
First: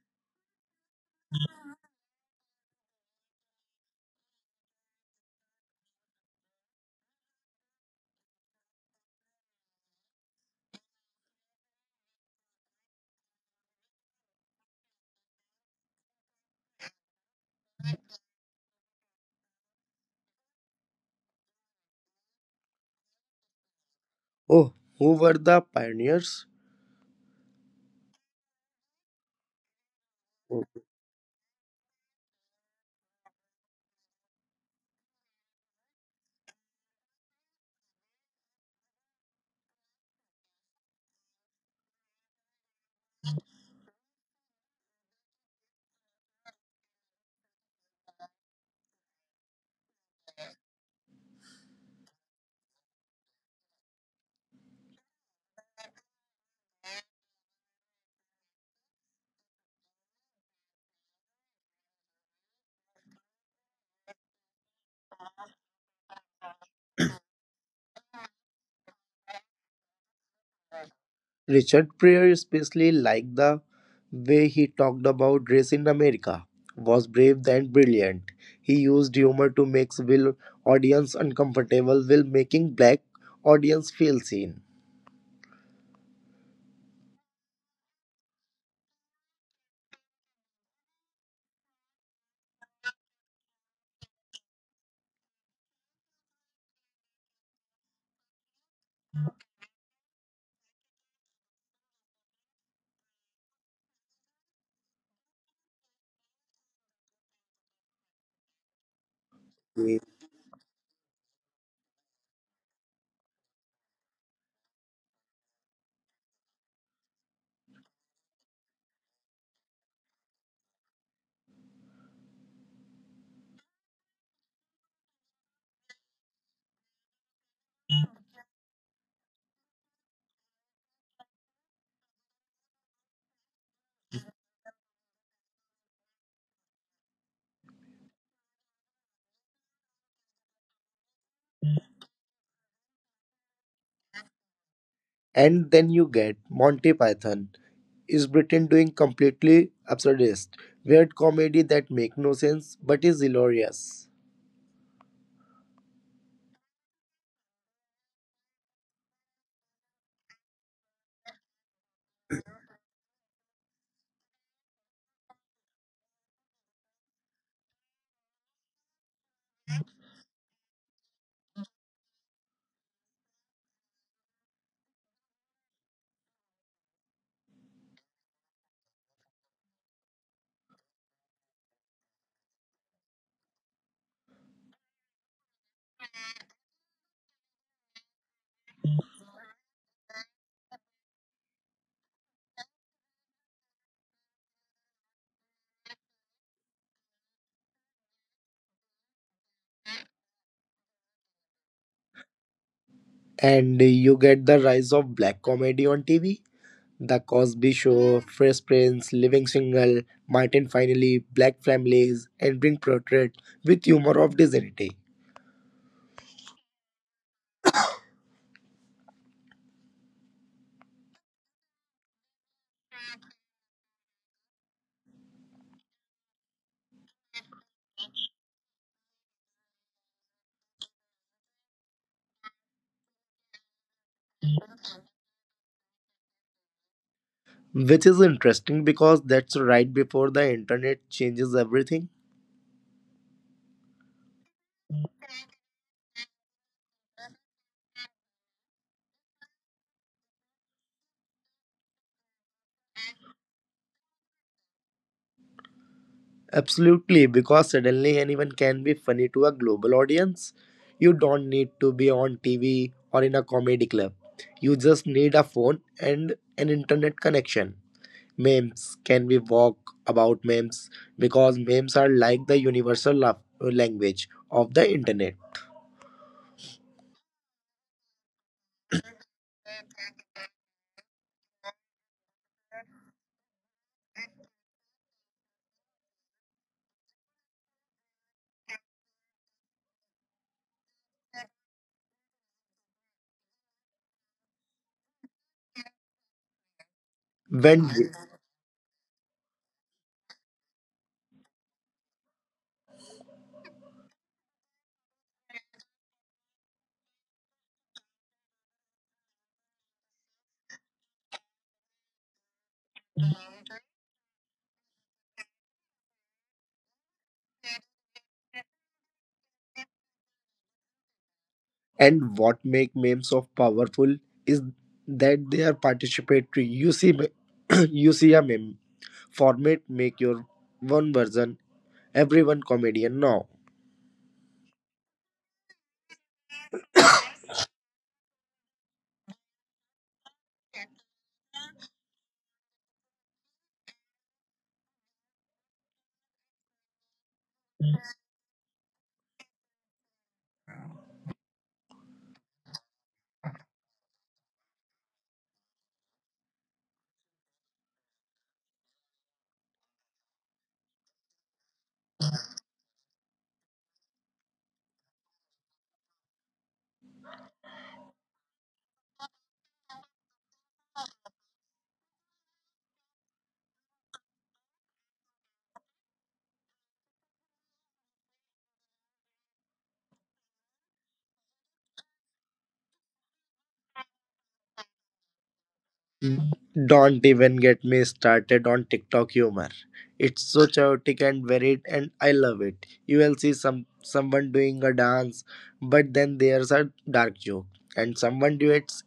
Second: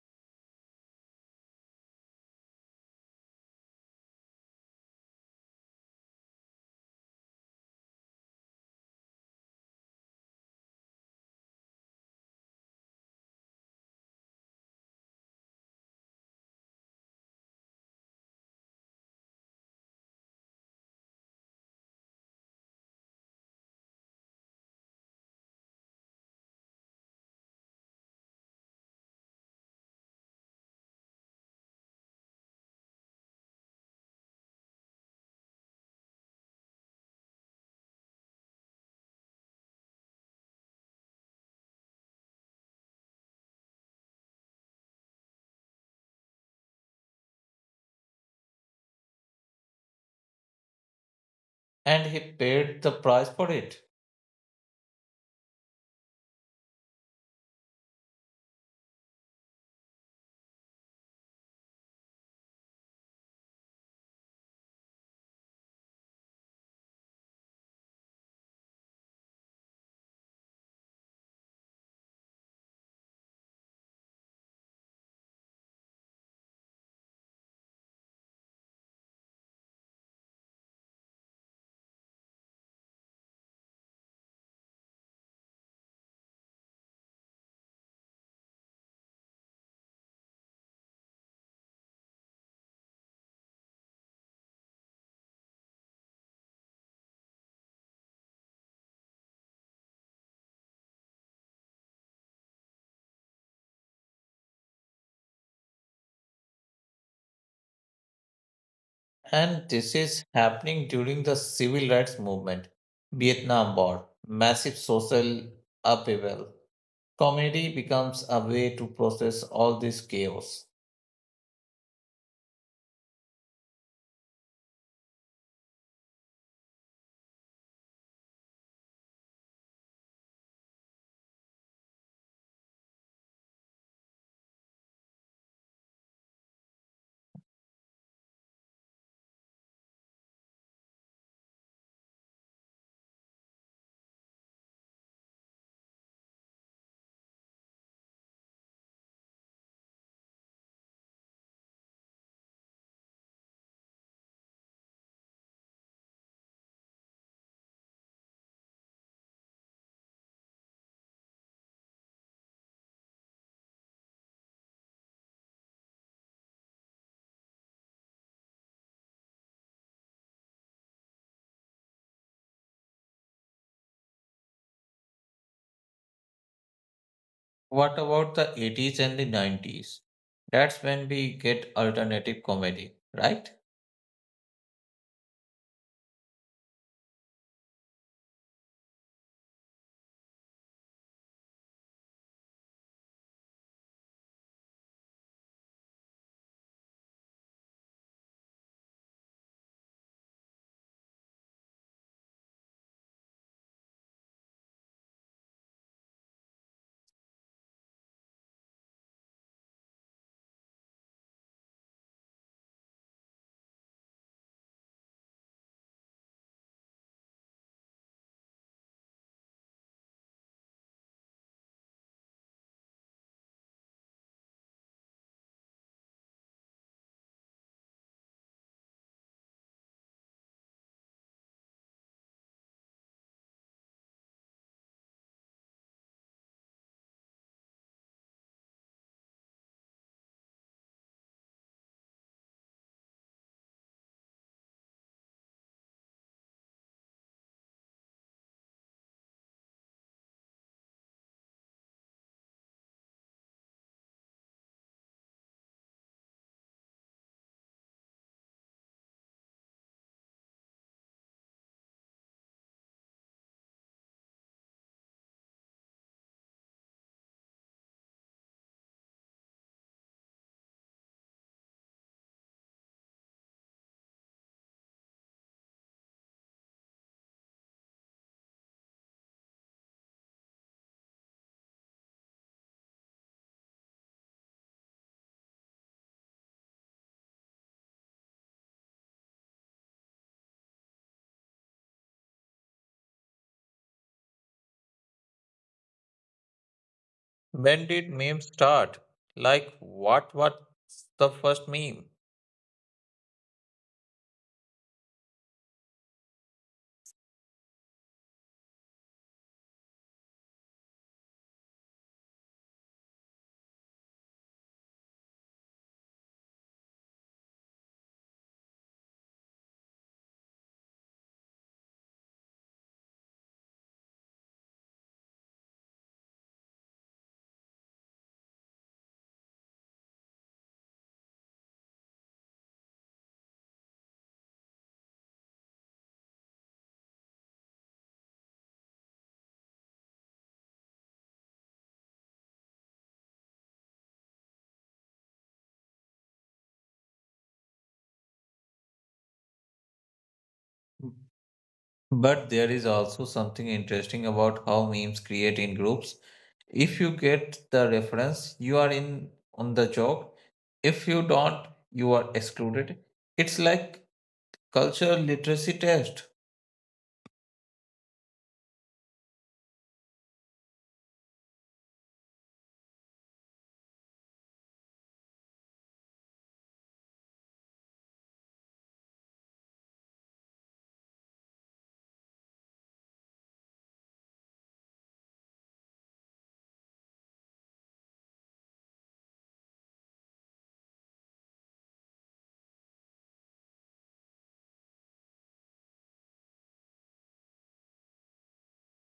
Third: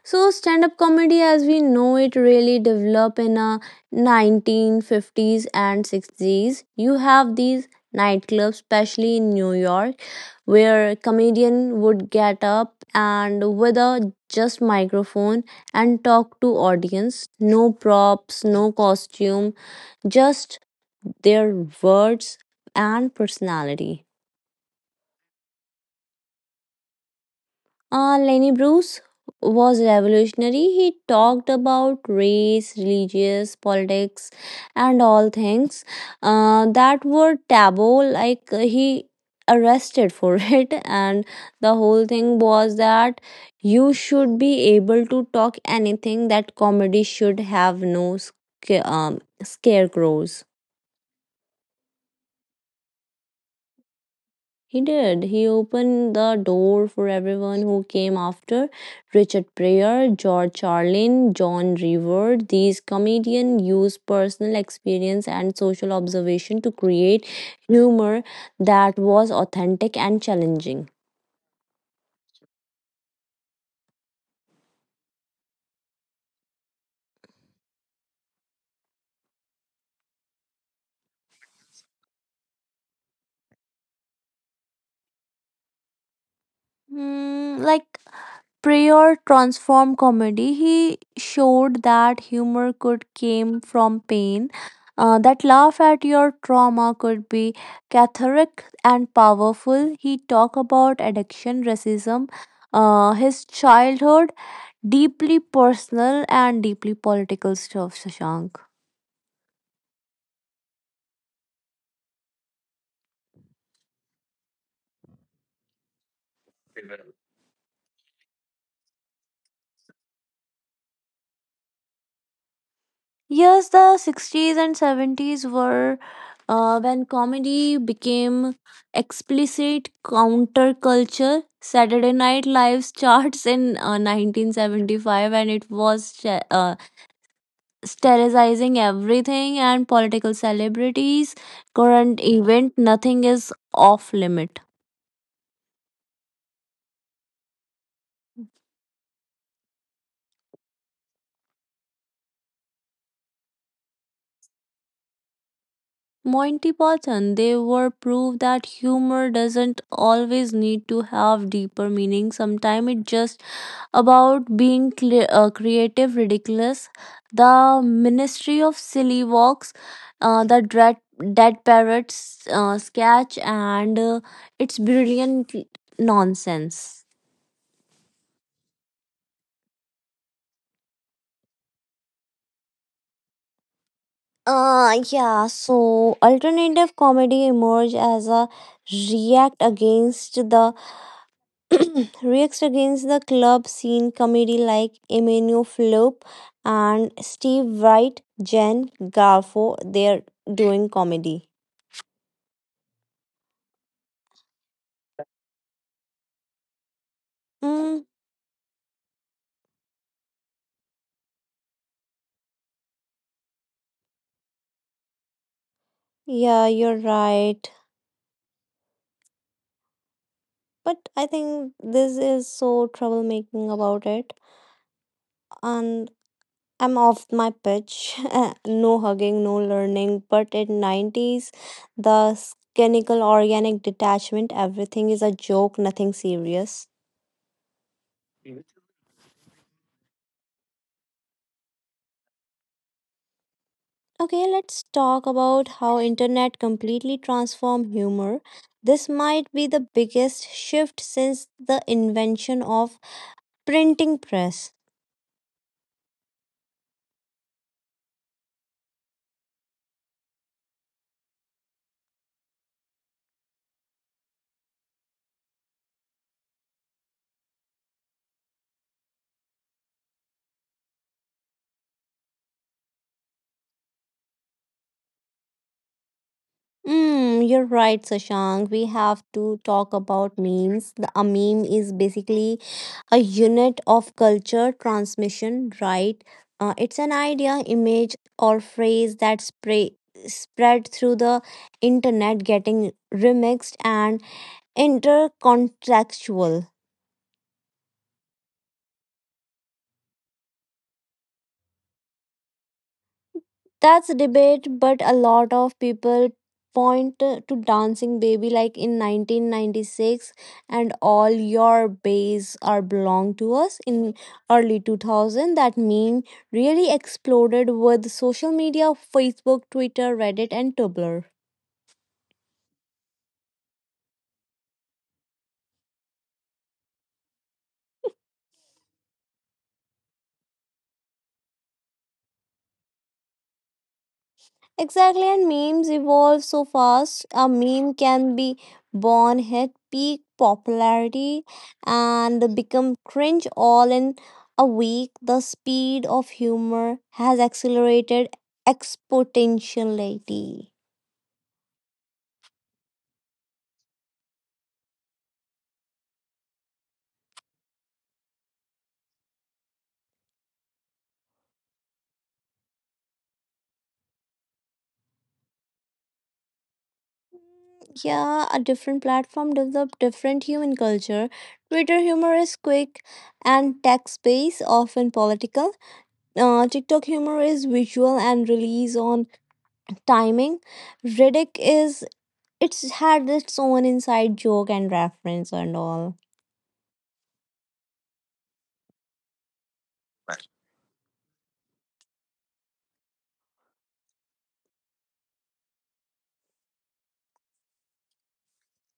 Speaker 1: So stand-up comedy as we know it really developed in the 1950s and 60s. You have these nightclubs, especially in New York, where a comedian would get up and with a just microphone and talk to audience. No props, no costume, just their words and personality.
Speaker 3: Oh, who were the pioneers?
Speaker 1: Lenny Bruce was revolutionary. He talked about race, religious, politics, and all things that were taboo. Like he arrested for it, and the whole thing was that you should be able to talk anything. That comedy should have no scarecrows.
Speaker 2: And he paid the price for it.
Speaker 1: He did. He opened the door for everyone who came after. Richard Pryor, George Carlin, John Revere, these comedians used personal experience and social observation to create humor that was authentic and challenging.
Speaker 3: Richard Pryor, especially like the way he talked about race in America, was brave and brilliant. He used humor to make Will audience uncomfortable while making black audience feel seen.
Speaker 1: Hmm, like Prior transformed comedy. He showed that humor could came from pain, that laugh at your trauma could be cathartic and powerful. He talked about addiction, racism, his childhood, deeply personal and deeply political stuff. Shashank.
Speaker 2: And this
Speaker 3: Yeah.
Speaker 2: is happening during the civil rights movement, Vietnam War, massive social upheaval. Comedy becomes a way to process all this chaos.
Speaker 1: Yes, the 60s and 70s were when comedy became explicit counterculture. Saturday Night Live's charts in 1975, and it was sterilizing everything and political celebrities. Current event, nothing is off limit.
Speaker 3: And then you get Monty Python is Britain doing completely absurdist, weird comedy that make no sense but is hilarious.
Speaker 1: Monty Python, they were proof that humor doesn't always need to have deeper meaning. Sometimes it just about being cle creative ridiculous the ministry of silly walks the dread dead parrots sketch and its brilliant nonsense.
Speaker 2: What about the 80s and the 90s? That's when we get alternative comedy, right?
Speaker 1: Uh yeah so alternative comedy emerged as a react against the reacts against the club scene comedy like Emilio Flip and Steve Wright, Jen Garfo, they're doing comedy.
Speaker 3: And you get the rise of black comedy on TV. The Cosby
Speaker 1: Mm,
Speaker 3: Show, Fresh Prince, Living Single, Martin Finally, Black Families, and Being Portrait with humor of dignity.
Speaker 1: yeah, you're right. But I think this is so troublemaking about it. And I'm off my pitch. No hugging, no learning. But in 90s, the cynical, organic detachment, everything is a joke, nothing serious.
Speaker 3: Which is interesting because that's right before the internet changes everything.
Speaker 1: Okay, let's talk about how internet completely transformed humor. This might be the biggest shift since the invention of printing press.
Speaker 3: Absolutely, because suddenly anyone can be funny to a global audience. You don't need to be on TV or in a comedy club. You just need a phone and an internet connection. Memes, can we walk about memes, because memes are like the universal language of the internet
Speaker 1: Mm, you're right, Sashank. We have to talk about memes. A meme is basically a unit of culture transmission, right? It's an idea, image, or phrase that spread through the internet, getting remixed and intercontextual.
Speaker 2: When
Speaker 3: when?
Speaker 2: did memes start? Like, what was the first meme?
Speaker 1: That's a debate, but a lot of people point to Dancing Baby like in 1996 and all your bays are belong to us in early 2000 that meme really exploded with social media Facebook Twitter Reddit and Tumblr.
Speaker 3: And what make memes of powerful is that they are participatory. You see you see a meme format, make your one version, everyone comedian now.
Speaker 1: Exactly, and memes evolve so fast. A meme can be born, hit peak popularity, and become cringe all in a week. The speed of humor has accelerated exponentially.
Speaker 2: But there is also something interesting about how memes create in groups. If you get the reference, you are in on the joke. If you don't, you are excluded. It's like cultural literacy test.
Speaker 1: Yeah, a different platform developed different human culture. Twitter humor is quick and text based, often political. TikTok humor is visual and relies on timing. Riddick is it's had its own inside joke and reference and all.
Speaker 3: Don't even get me started on TikTok humor. It's so chaotic and varied, and I love it. You will see someone doing a dance, but then there's a dark joke, and someone duets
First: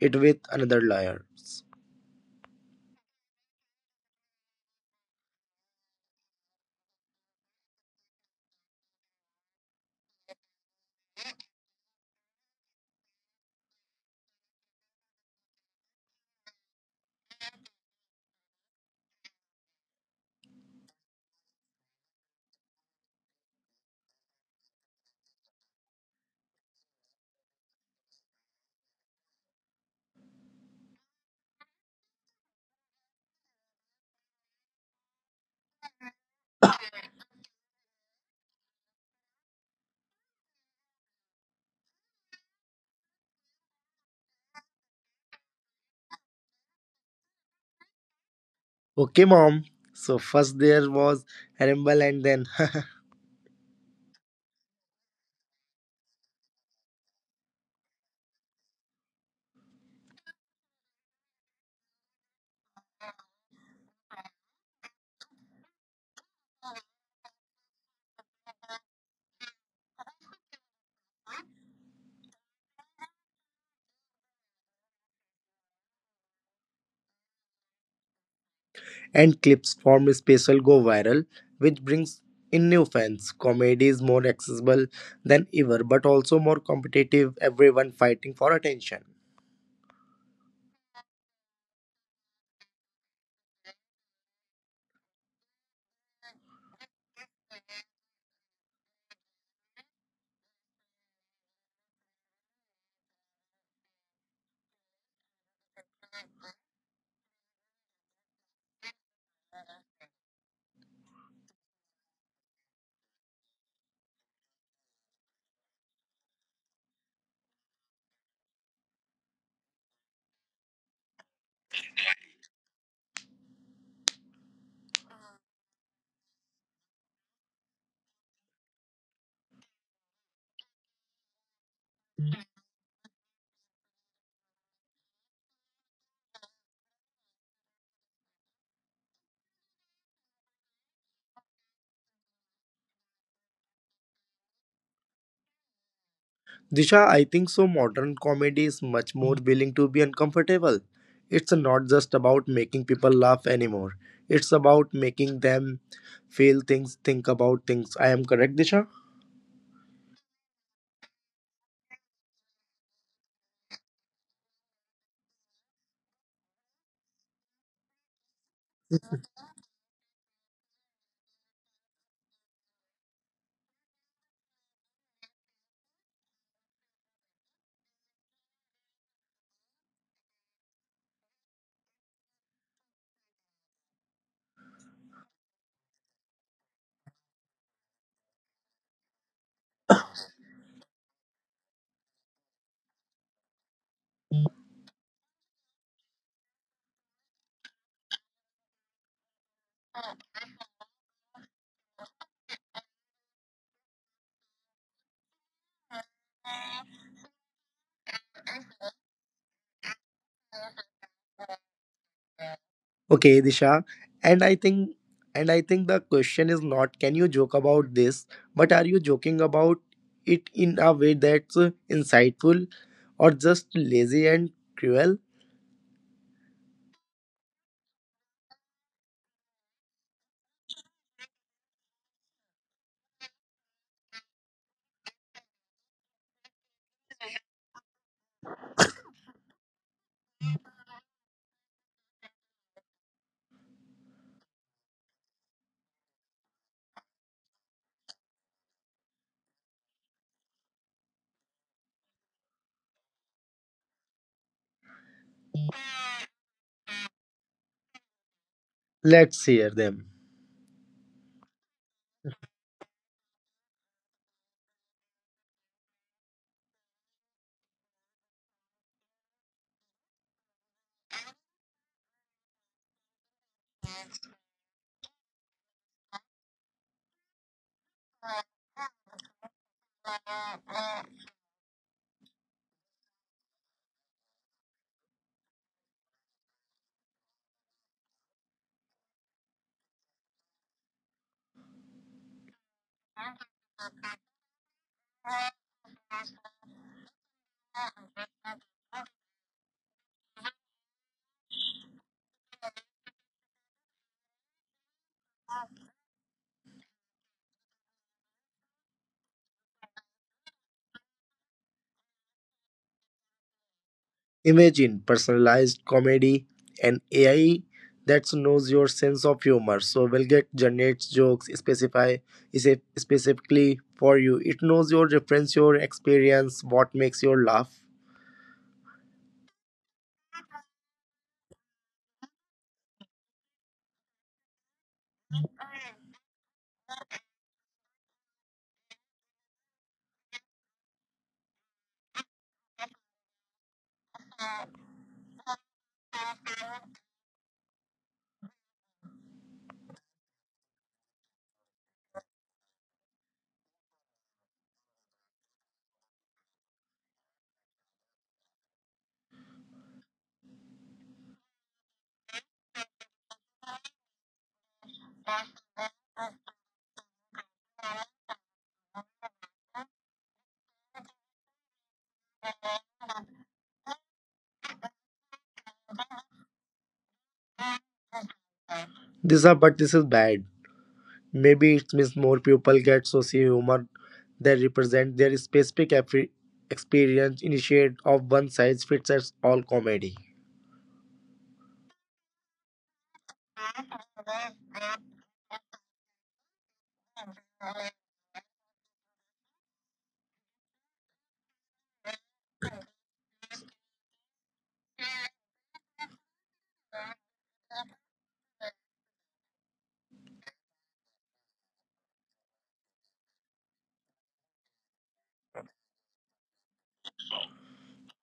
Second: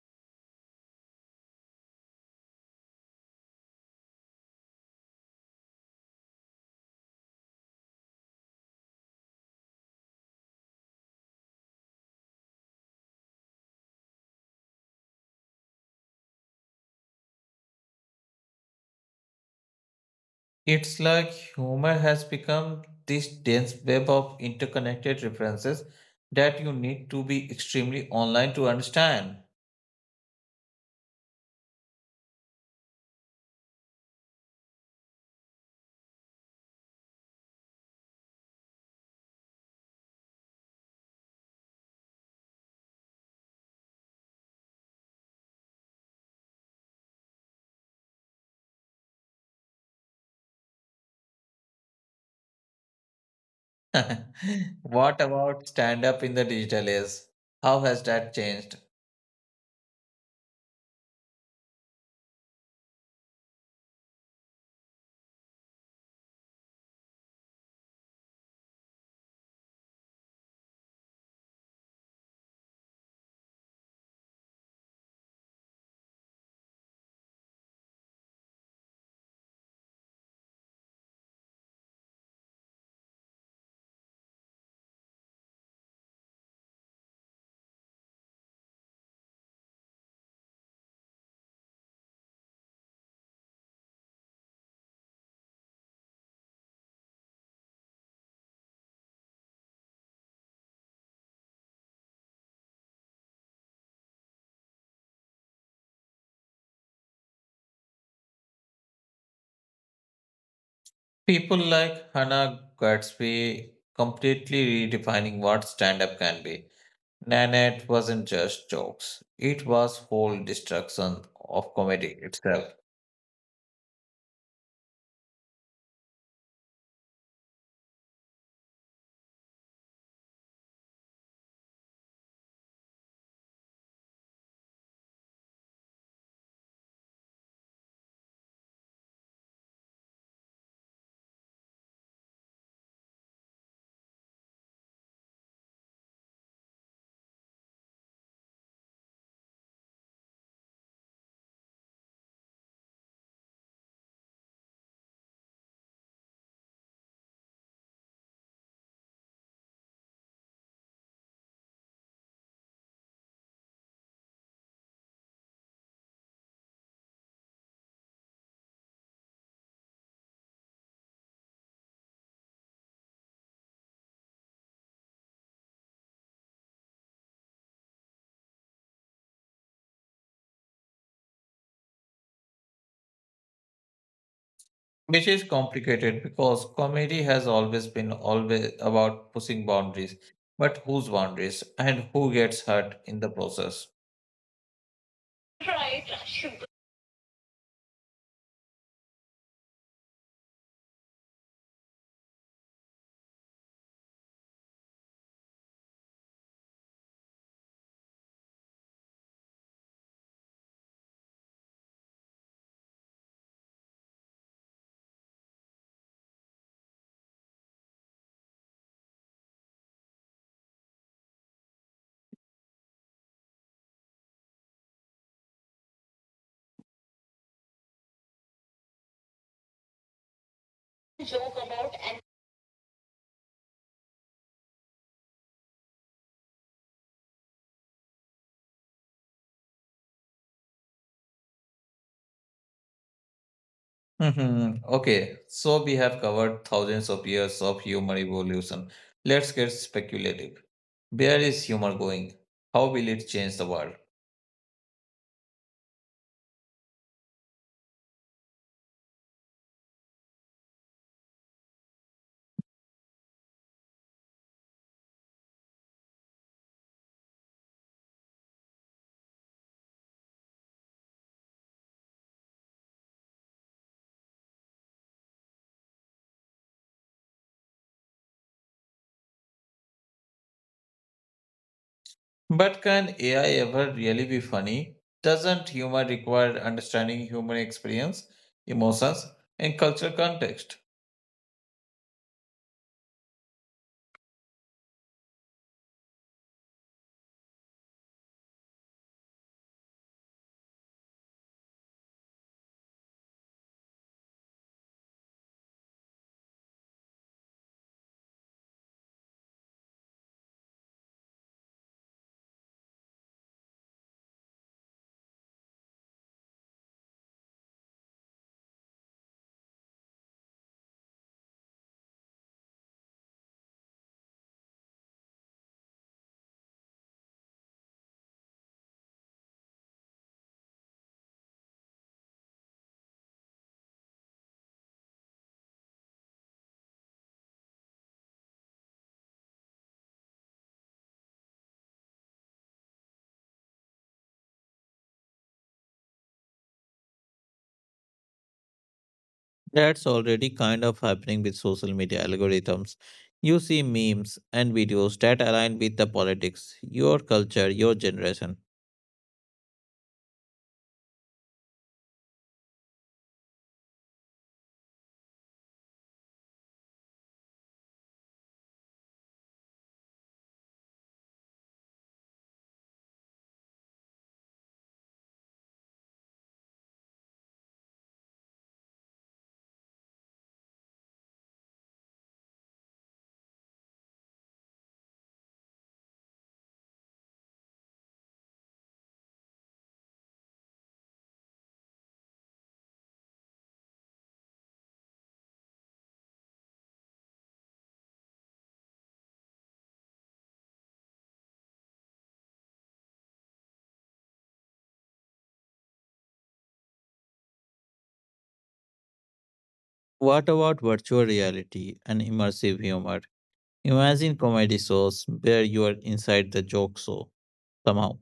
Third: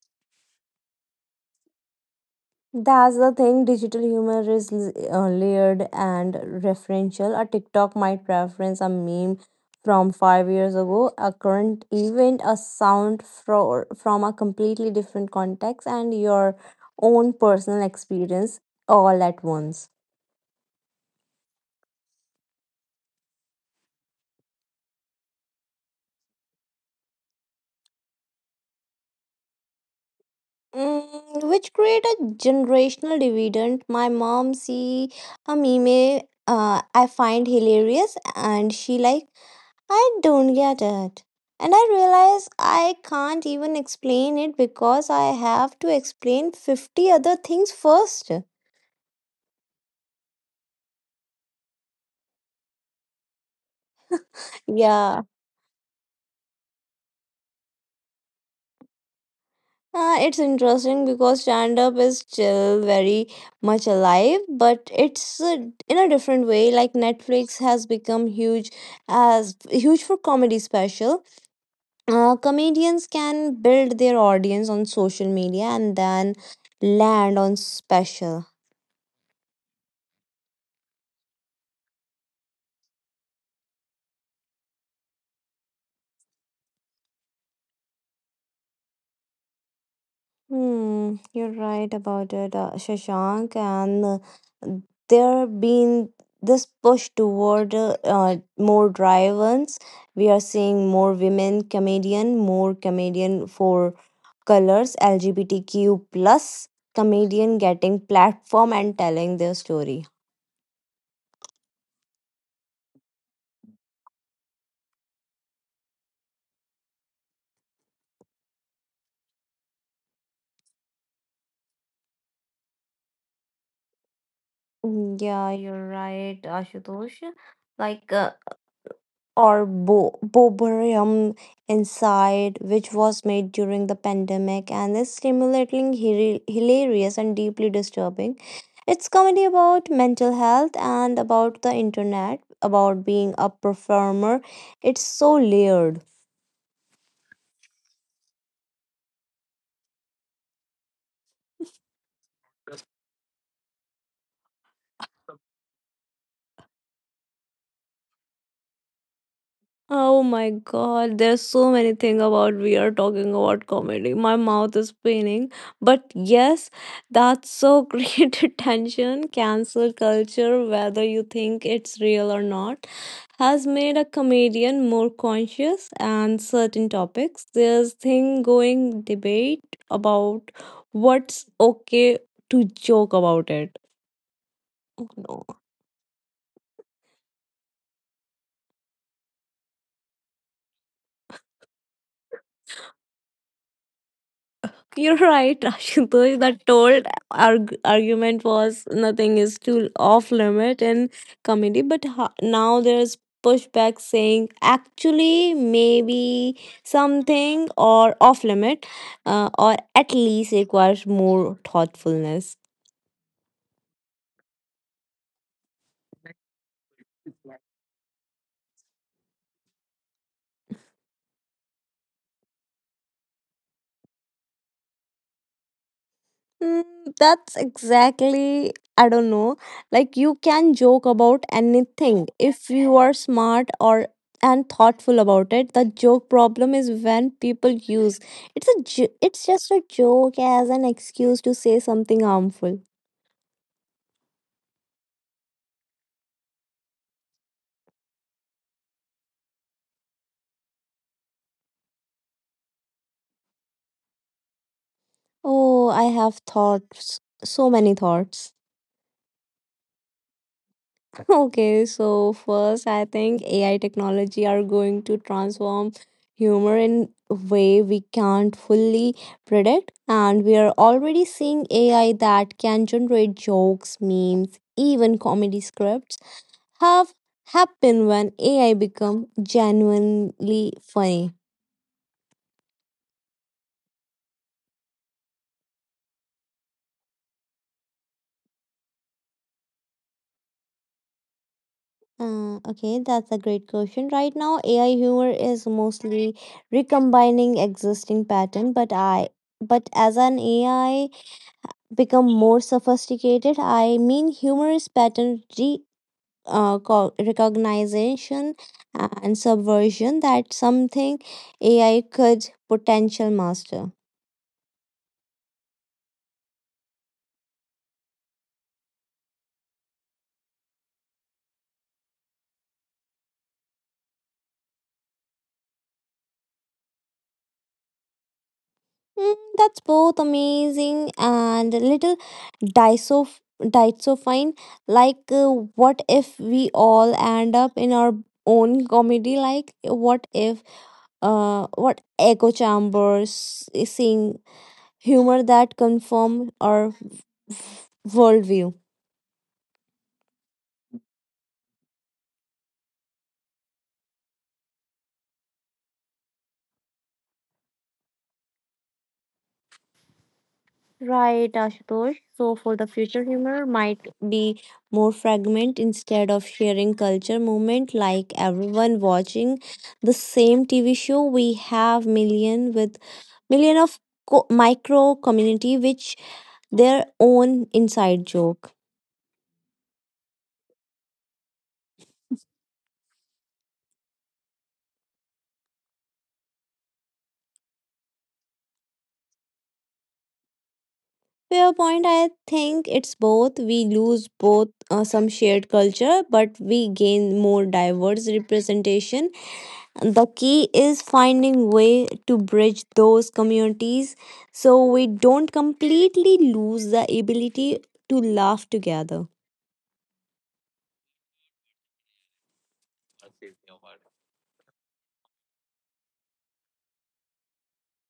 Speaker 3: it with another lawyer.
Speaker 1: That's the thing. Digital humor is layered and referential. A TikTok might reference a meme from five years ago, a current event, a sound from a completely different context, and your own personal experience all at once.
Speaker 2: It's like humor has become this dense web of interconnected references that you need to be extremely online to understand.
Speaker 1: Mm, which create a generational dividend. My mom see a meme I find hilarious and she like I don't get it. And I realize I can't even explain it because I have to explain 50 other things first.
Speaker 3: Okay, mom. So first there was Rumble, and then
Speaker 2: What
Speaker 1: Yeah.
Speaker 2: about stand up in the digital age? How has that changed?
Speaker 1: It's interesting because stand up is still very much alive, but it's in a different way. Like Netflix has become huge as huge for comedy special. Comedians can build their audience on social media and then land on special.
Speaker 3: and clips from special go viral, which brings in new fans. Comedy is more accessible than ever, but also more competitive. Everyone fighting for attention.
Speaker 1: Hmm, you're right about it, Shashank. And there been this push toward more drive-ins. We are seeing more women comedian, more comedian for colors, LGBTQ plus comedian getting platform and telling their story.
Speaker 2: People like Hannah Gatsby completely redefining what stand up can be. Nanette wasn't just jokes, it was whole destruction of comedy itself,
Speaker 1: Mm, yeah, you're right, Ashutosh. Like, or boborium inside, which was made during the pandemic and is stimulating, hilarious, and deeply disturbing. It's comedy about mental health and about the internet, about being a performer. It's so layered.
Speaker 3: Disha, I think so. Modern comedy is much more willing to be uncomfortable. It's not just about making people laugh anymore. It's about making them feel things, think about things. I am correct, Disha?
Speaker 1: Oh my god, there's so many things about we are talking about comedy. My mouth is paining. But yes, that's so great attention. Cancel culture, whether you think it's real or not, has made a comedian more conscious and certain topics. There's thing going debate about what's okay to joke about it. Oh
Speaker 2: which is
Speaker 1: no.
Speaker 2: complicated because comedy has always been always about pushing boundaries, but whose boundaries and who gets hurt in the process.
Speaker 1: You're right,
Speaker 2: Right,
Speaker 1: Ashutosh. The
Speaker 2: should
Speaker 1: told argument was nothing is too off limit in comedy, but now there's pushback saying actually maybe something or off limit, or at least requires more thoughtfulness.
Speaker 3: Okay, Disha. And I think and I think the question is not can you joke about this, but are you joking about it in a way that's insightful or just lazy and cruel?
Speaker 1: Mm, that's exactly I don't know, like you can joke about
Speaker 2: joke about and
Speaker 1: anything if you are smart or and thoughtful about it. The joke problem is when people use it's just a joke as an excuse to say something harmful.
Speaker 2: mhm. Okay, so we have covered thousands of years of human evolution. Let's get speculative. Where is humor going? How will it change the world?
Speaker 1: Oh, I have thoughts, so many thoughts.
Speaker 3: Let's hear them.
Speaker 1: Okay, so first, I think AI technology are going to transform humor in a way we can't fully predict, and we are already seeing AI that can generate jokes, memes, even comedy scripts have happened when AI become genuinely funny.
Speaker 2: But can AI ever really be funny? Doesn't humor require understanding human experience, emotions, and cultural context?
Speaker 1: Okay, that's a great question. Right now, AI humor is mostly recombining existing pattern, but I but as an AI become more sophisticated. I mean, humorous pattern recognition and subversion that something AI could potential master.
Speaker 3: Imagine personalized comedy and AI that knows your sense of humor. So Velget generates jokes specify is it specifically for you. It knows your reference, your experience, what makes your laugh.
Speaker 1: Mm, that's both amazing and a little disofine. Like, what if we all end up in our own comedy? Like, what if what echo chambers eh, sing humor that confirm our worldview.
Speaker 2: That's already kind of happening with social media algorithms. You see memes and videos that align with the politics, your culture, your generation.
Speaker 1: Right, Ashutosh. So for the future, humor might be more fragment instead of sharing culture moment like everyone watching the same TV show. We have million with million of micro community which their own inside joke.
Speaker 3: This are but this is bad. Maybe it means more people get socio humor that represent their specific experience instead of one size fits all comedy.
Speaker 1: Fair point. I think it's both. We lose both some shared culture, but we gain more diverse representation. The key is finding way to bridge those communities so we don't completely lose the ability to laugh together.
Speaker 2: What about virtual reality and immersive humor? Imagine comedy shows where you are inside the joke show somehow.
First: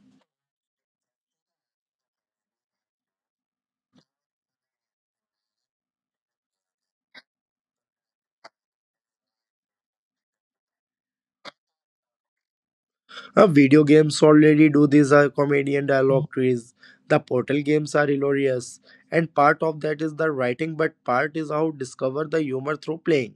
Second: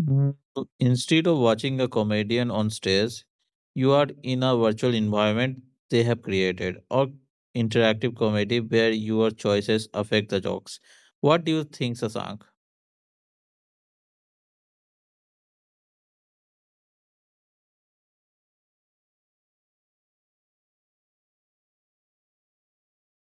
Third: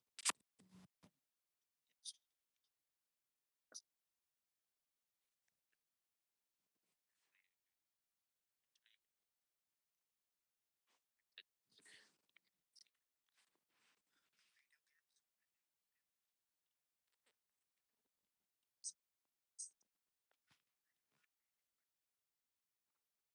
Speaker 2: Mm, so instead of watching a comedian on stage, you are in a virtual environment they have created, or interactive comedy where your choices affect the jokes. What do you think, Sasank?
Speaker 3: Video games already do these comedian dialogue trees. The portal games are hilarious, and part of that is the writing, but part is how discover the humor through playing.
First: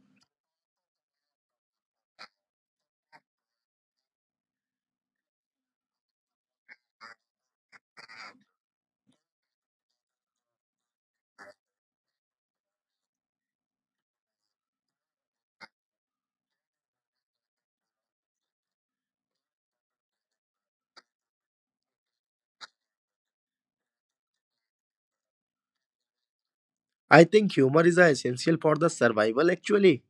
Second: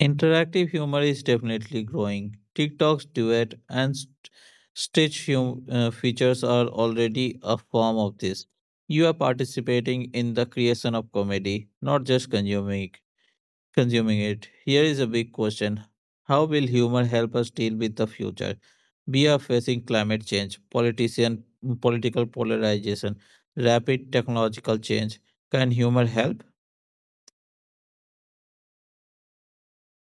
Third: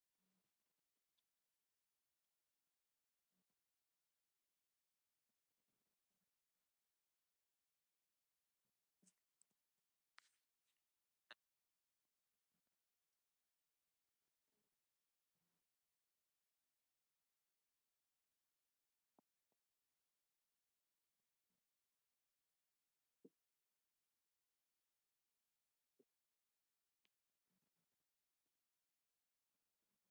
Speaker 2: Interactive humor is definitely growing. TikTok's duet and stitch features are already a form of this. You are participating in the creation of comedy, not just consuming it. Consuming it. Here is a big question. How will humor help us deal with the future? We are facing climate change, politician, political polarization, rapid technological change. Can humor help?
Speaker 3: I think humor is essential for the survival actually.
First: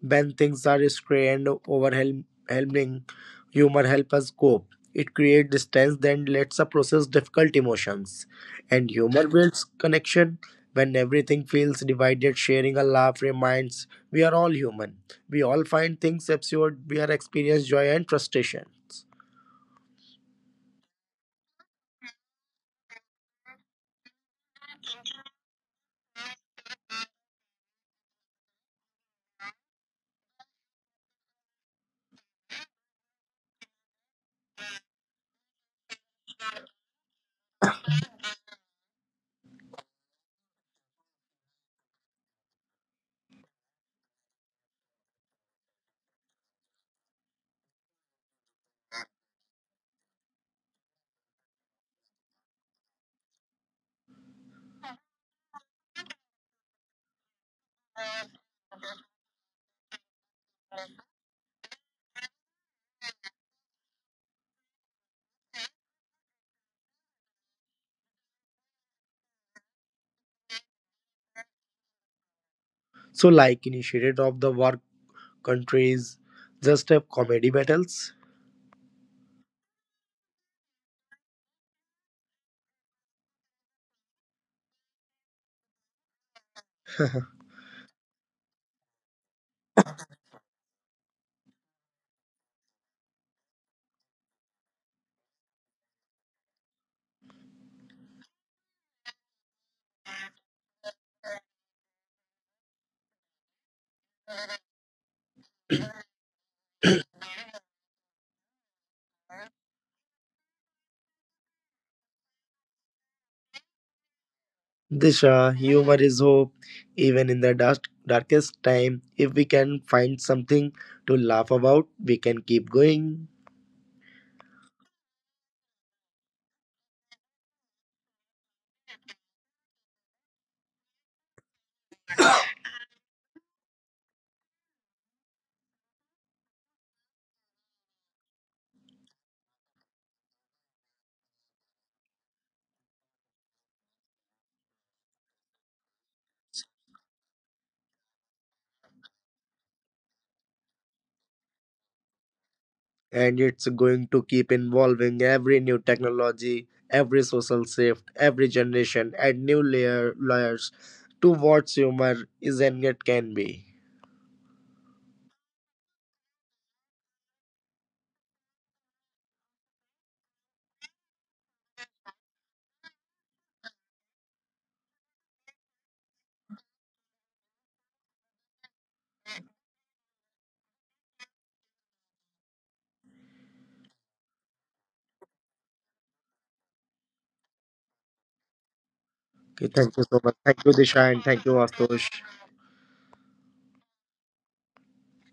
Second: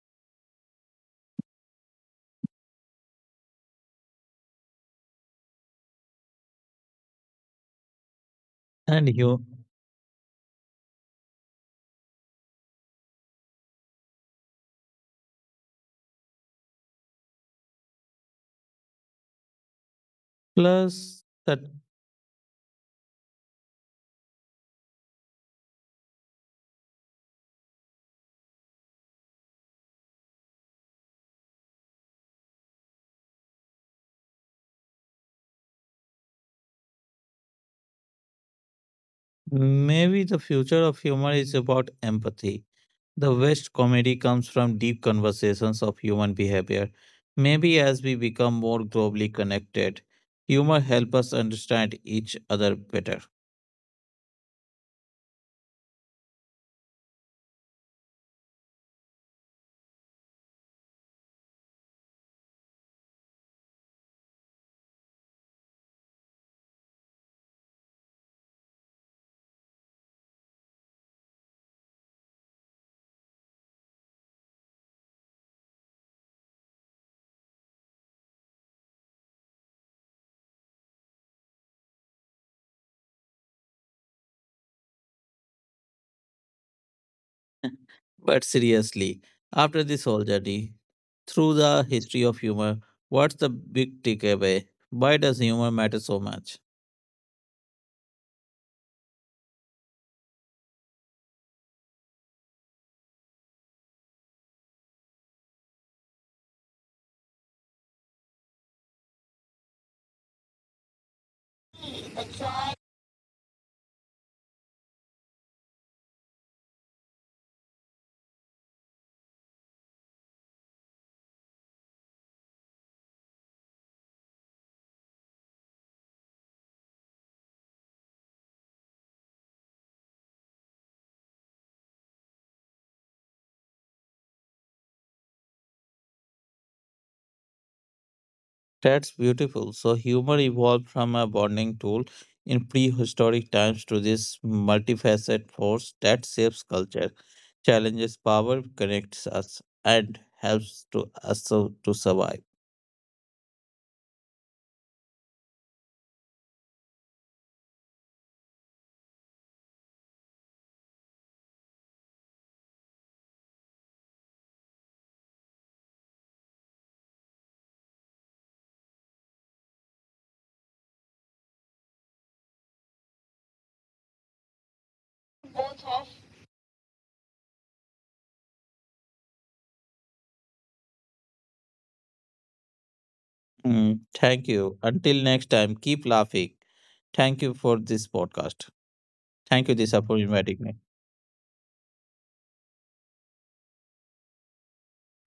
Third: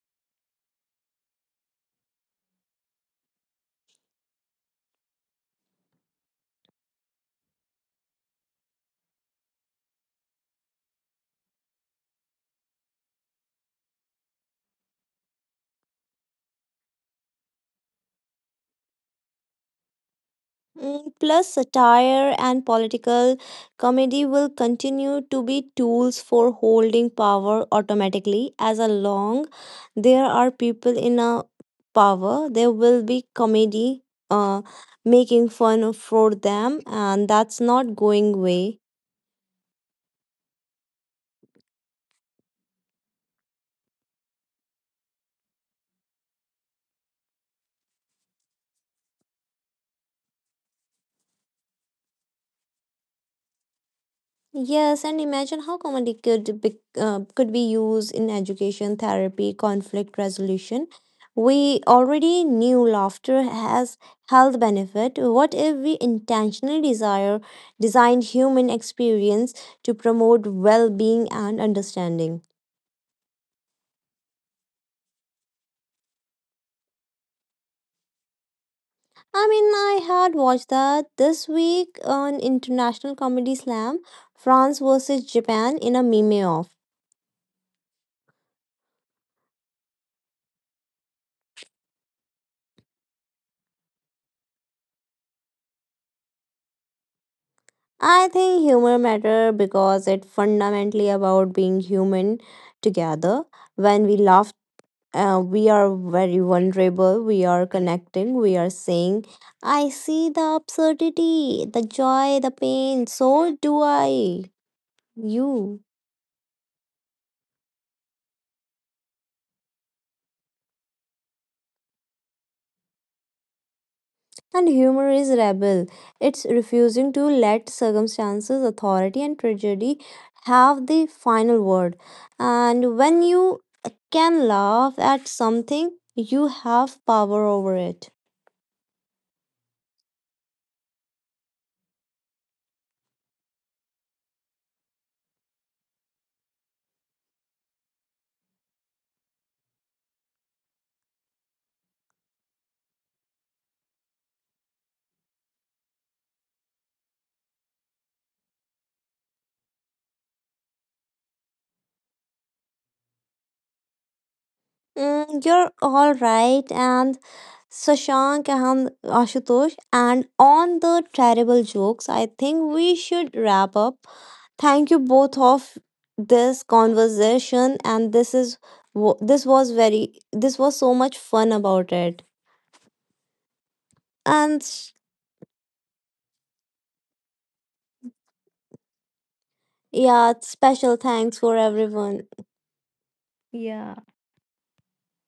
Speaker 3: When things are scary and overwhelming, humor helps us cope. It creates distance, then lets us process difficult emotions. And
Speaker 2: And
Speaker 3: humor
Speaker 2: you
Speaker 3: builds connection. When everything feels divided, sharing a laugh reminds we are all human. We all find things absurd. We are experience joy and frustrations.
Speaker 1: Mm,
Speaker 2: plus
Speaker 1: plus,
Speaker 2: that
Speaker 1: satire and political comedy will continue to be tools for holding power automatically as a long there are people in a power there will be comedy uh, making fun for them and that's not going away.
Speaker 2: maybe the future of humor is about empathy. The best comedy comes from deep conversations of human behavior. Maybe as we become more globally connected, humor help us understand each other better.
Speaker 1: Yes, and imagine how comedy could could be used in education, therapy, conflict resolution. We already knew laughter has health benefit. What if we intentionally desire designed human experience to promote well-being and understanding?
Speaker 3: So, like initiated of the work countries, just have comedy battles.
Speaker 1: I mean, I had watched that this week on International Comedy Slam, France versus Japan in a meme off.
Speaker 2: But seriously, after this whole journey through the history of humor, what's the big takeaway? Why does humor matter so much?
Speaker 1: I think humor matter because it fundamentally about being human together. When we laugh, we are very vulnerable. We are connecting. We are saying, "I see the absurdity, the joy, the pain. So do I.
Speaker 3: Disha,
Speaker 1: You."
Speaker 3: humor is hope. Even in the dark, darkest time, if we can find something to laugh about, we can keep going.
Speaker 1: And humor is rebel. It's refusing to let circumstances, authority, and tragedy have the final word. And when you can laugh at something, you have power over it.
Speaker 2: That's beautiful. So, humor evolved from a bonding tool in prehistoric times to this multifaceted force that shapes culture, challenges power, connects us, and helps to us to survive.
Speaker 3: And it's going to keep involving every new technology, every social shift, every generation, and new layers to what humor is and it can be.
Speaker 1: Mm, you're all right. And Sashank and Ashutosh, and on the terrible jokes, I think we should wrap up. Thank you both of this conversation and this is this was very this was so much fun about it.
Speaker 2: Mm, thank
Speaker 1: And
Speaker 2: you.
Speaker 1: s-
Speaker 2: Until next time, keep laughing. Thank you for this podcast.
Speaker 3: Okay,
Speaker 2: Thank you,
Speaker 3: thank you
Speaker 2: Disha,
Speaker 3: so
Speaker 2: for
Speaker 3: much.
Speaker 1: yeah,
Speaker 2: inviting
Speaker 3: Thank you,
Speaker 2: me.
Speaker 1: special
Speaker 3: Disha, and
Speaker 1: thanks
Speaker 3: thank you,
Speaker 1: for
Speaker 3: Astosh.
Speaker 1: everyone. Yeah.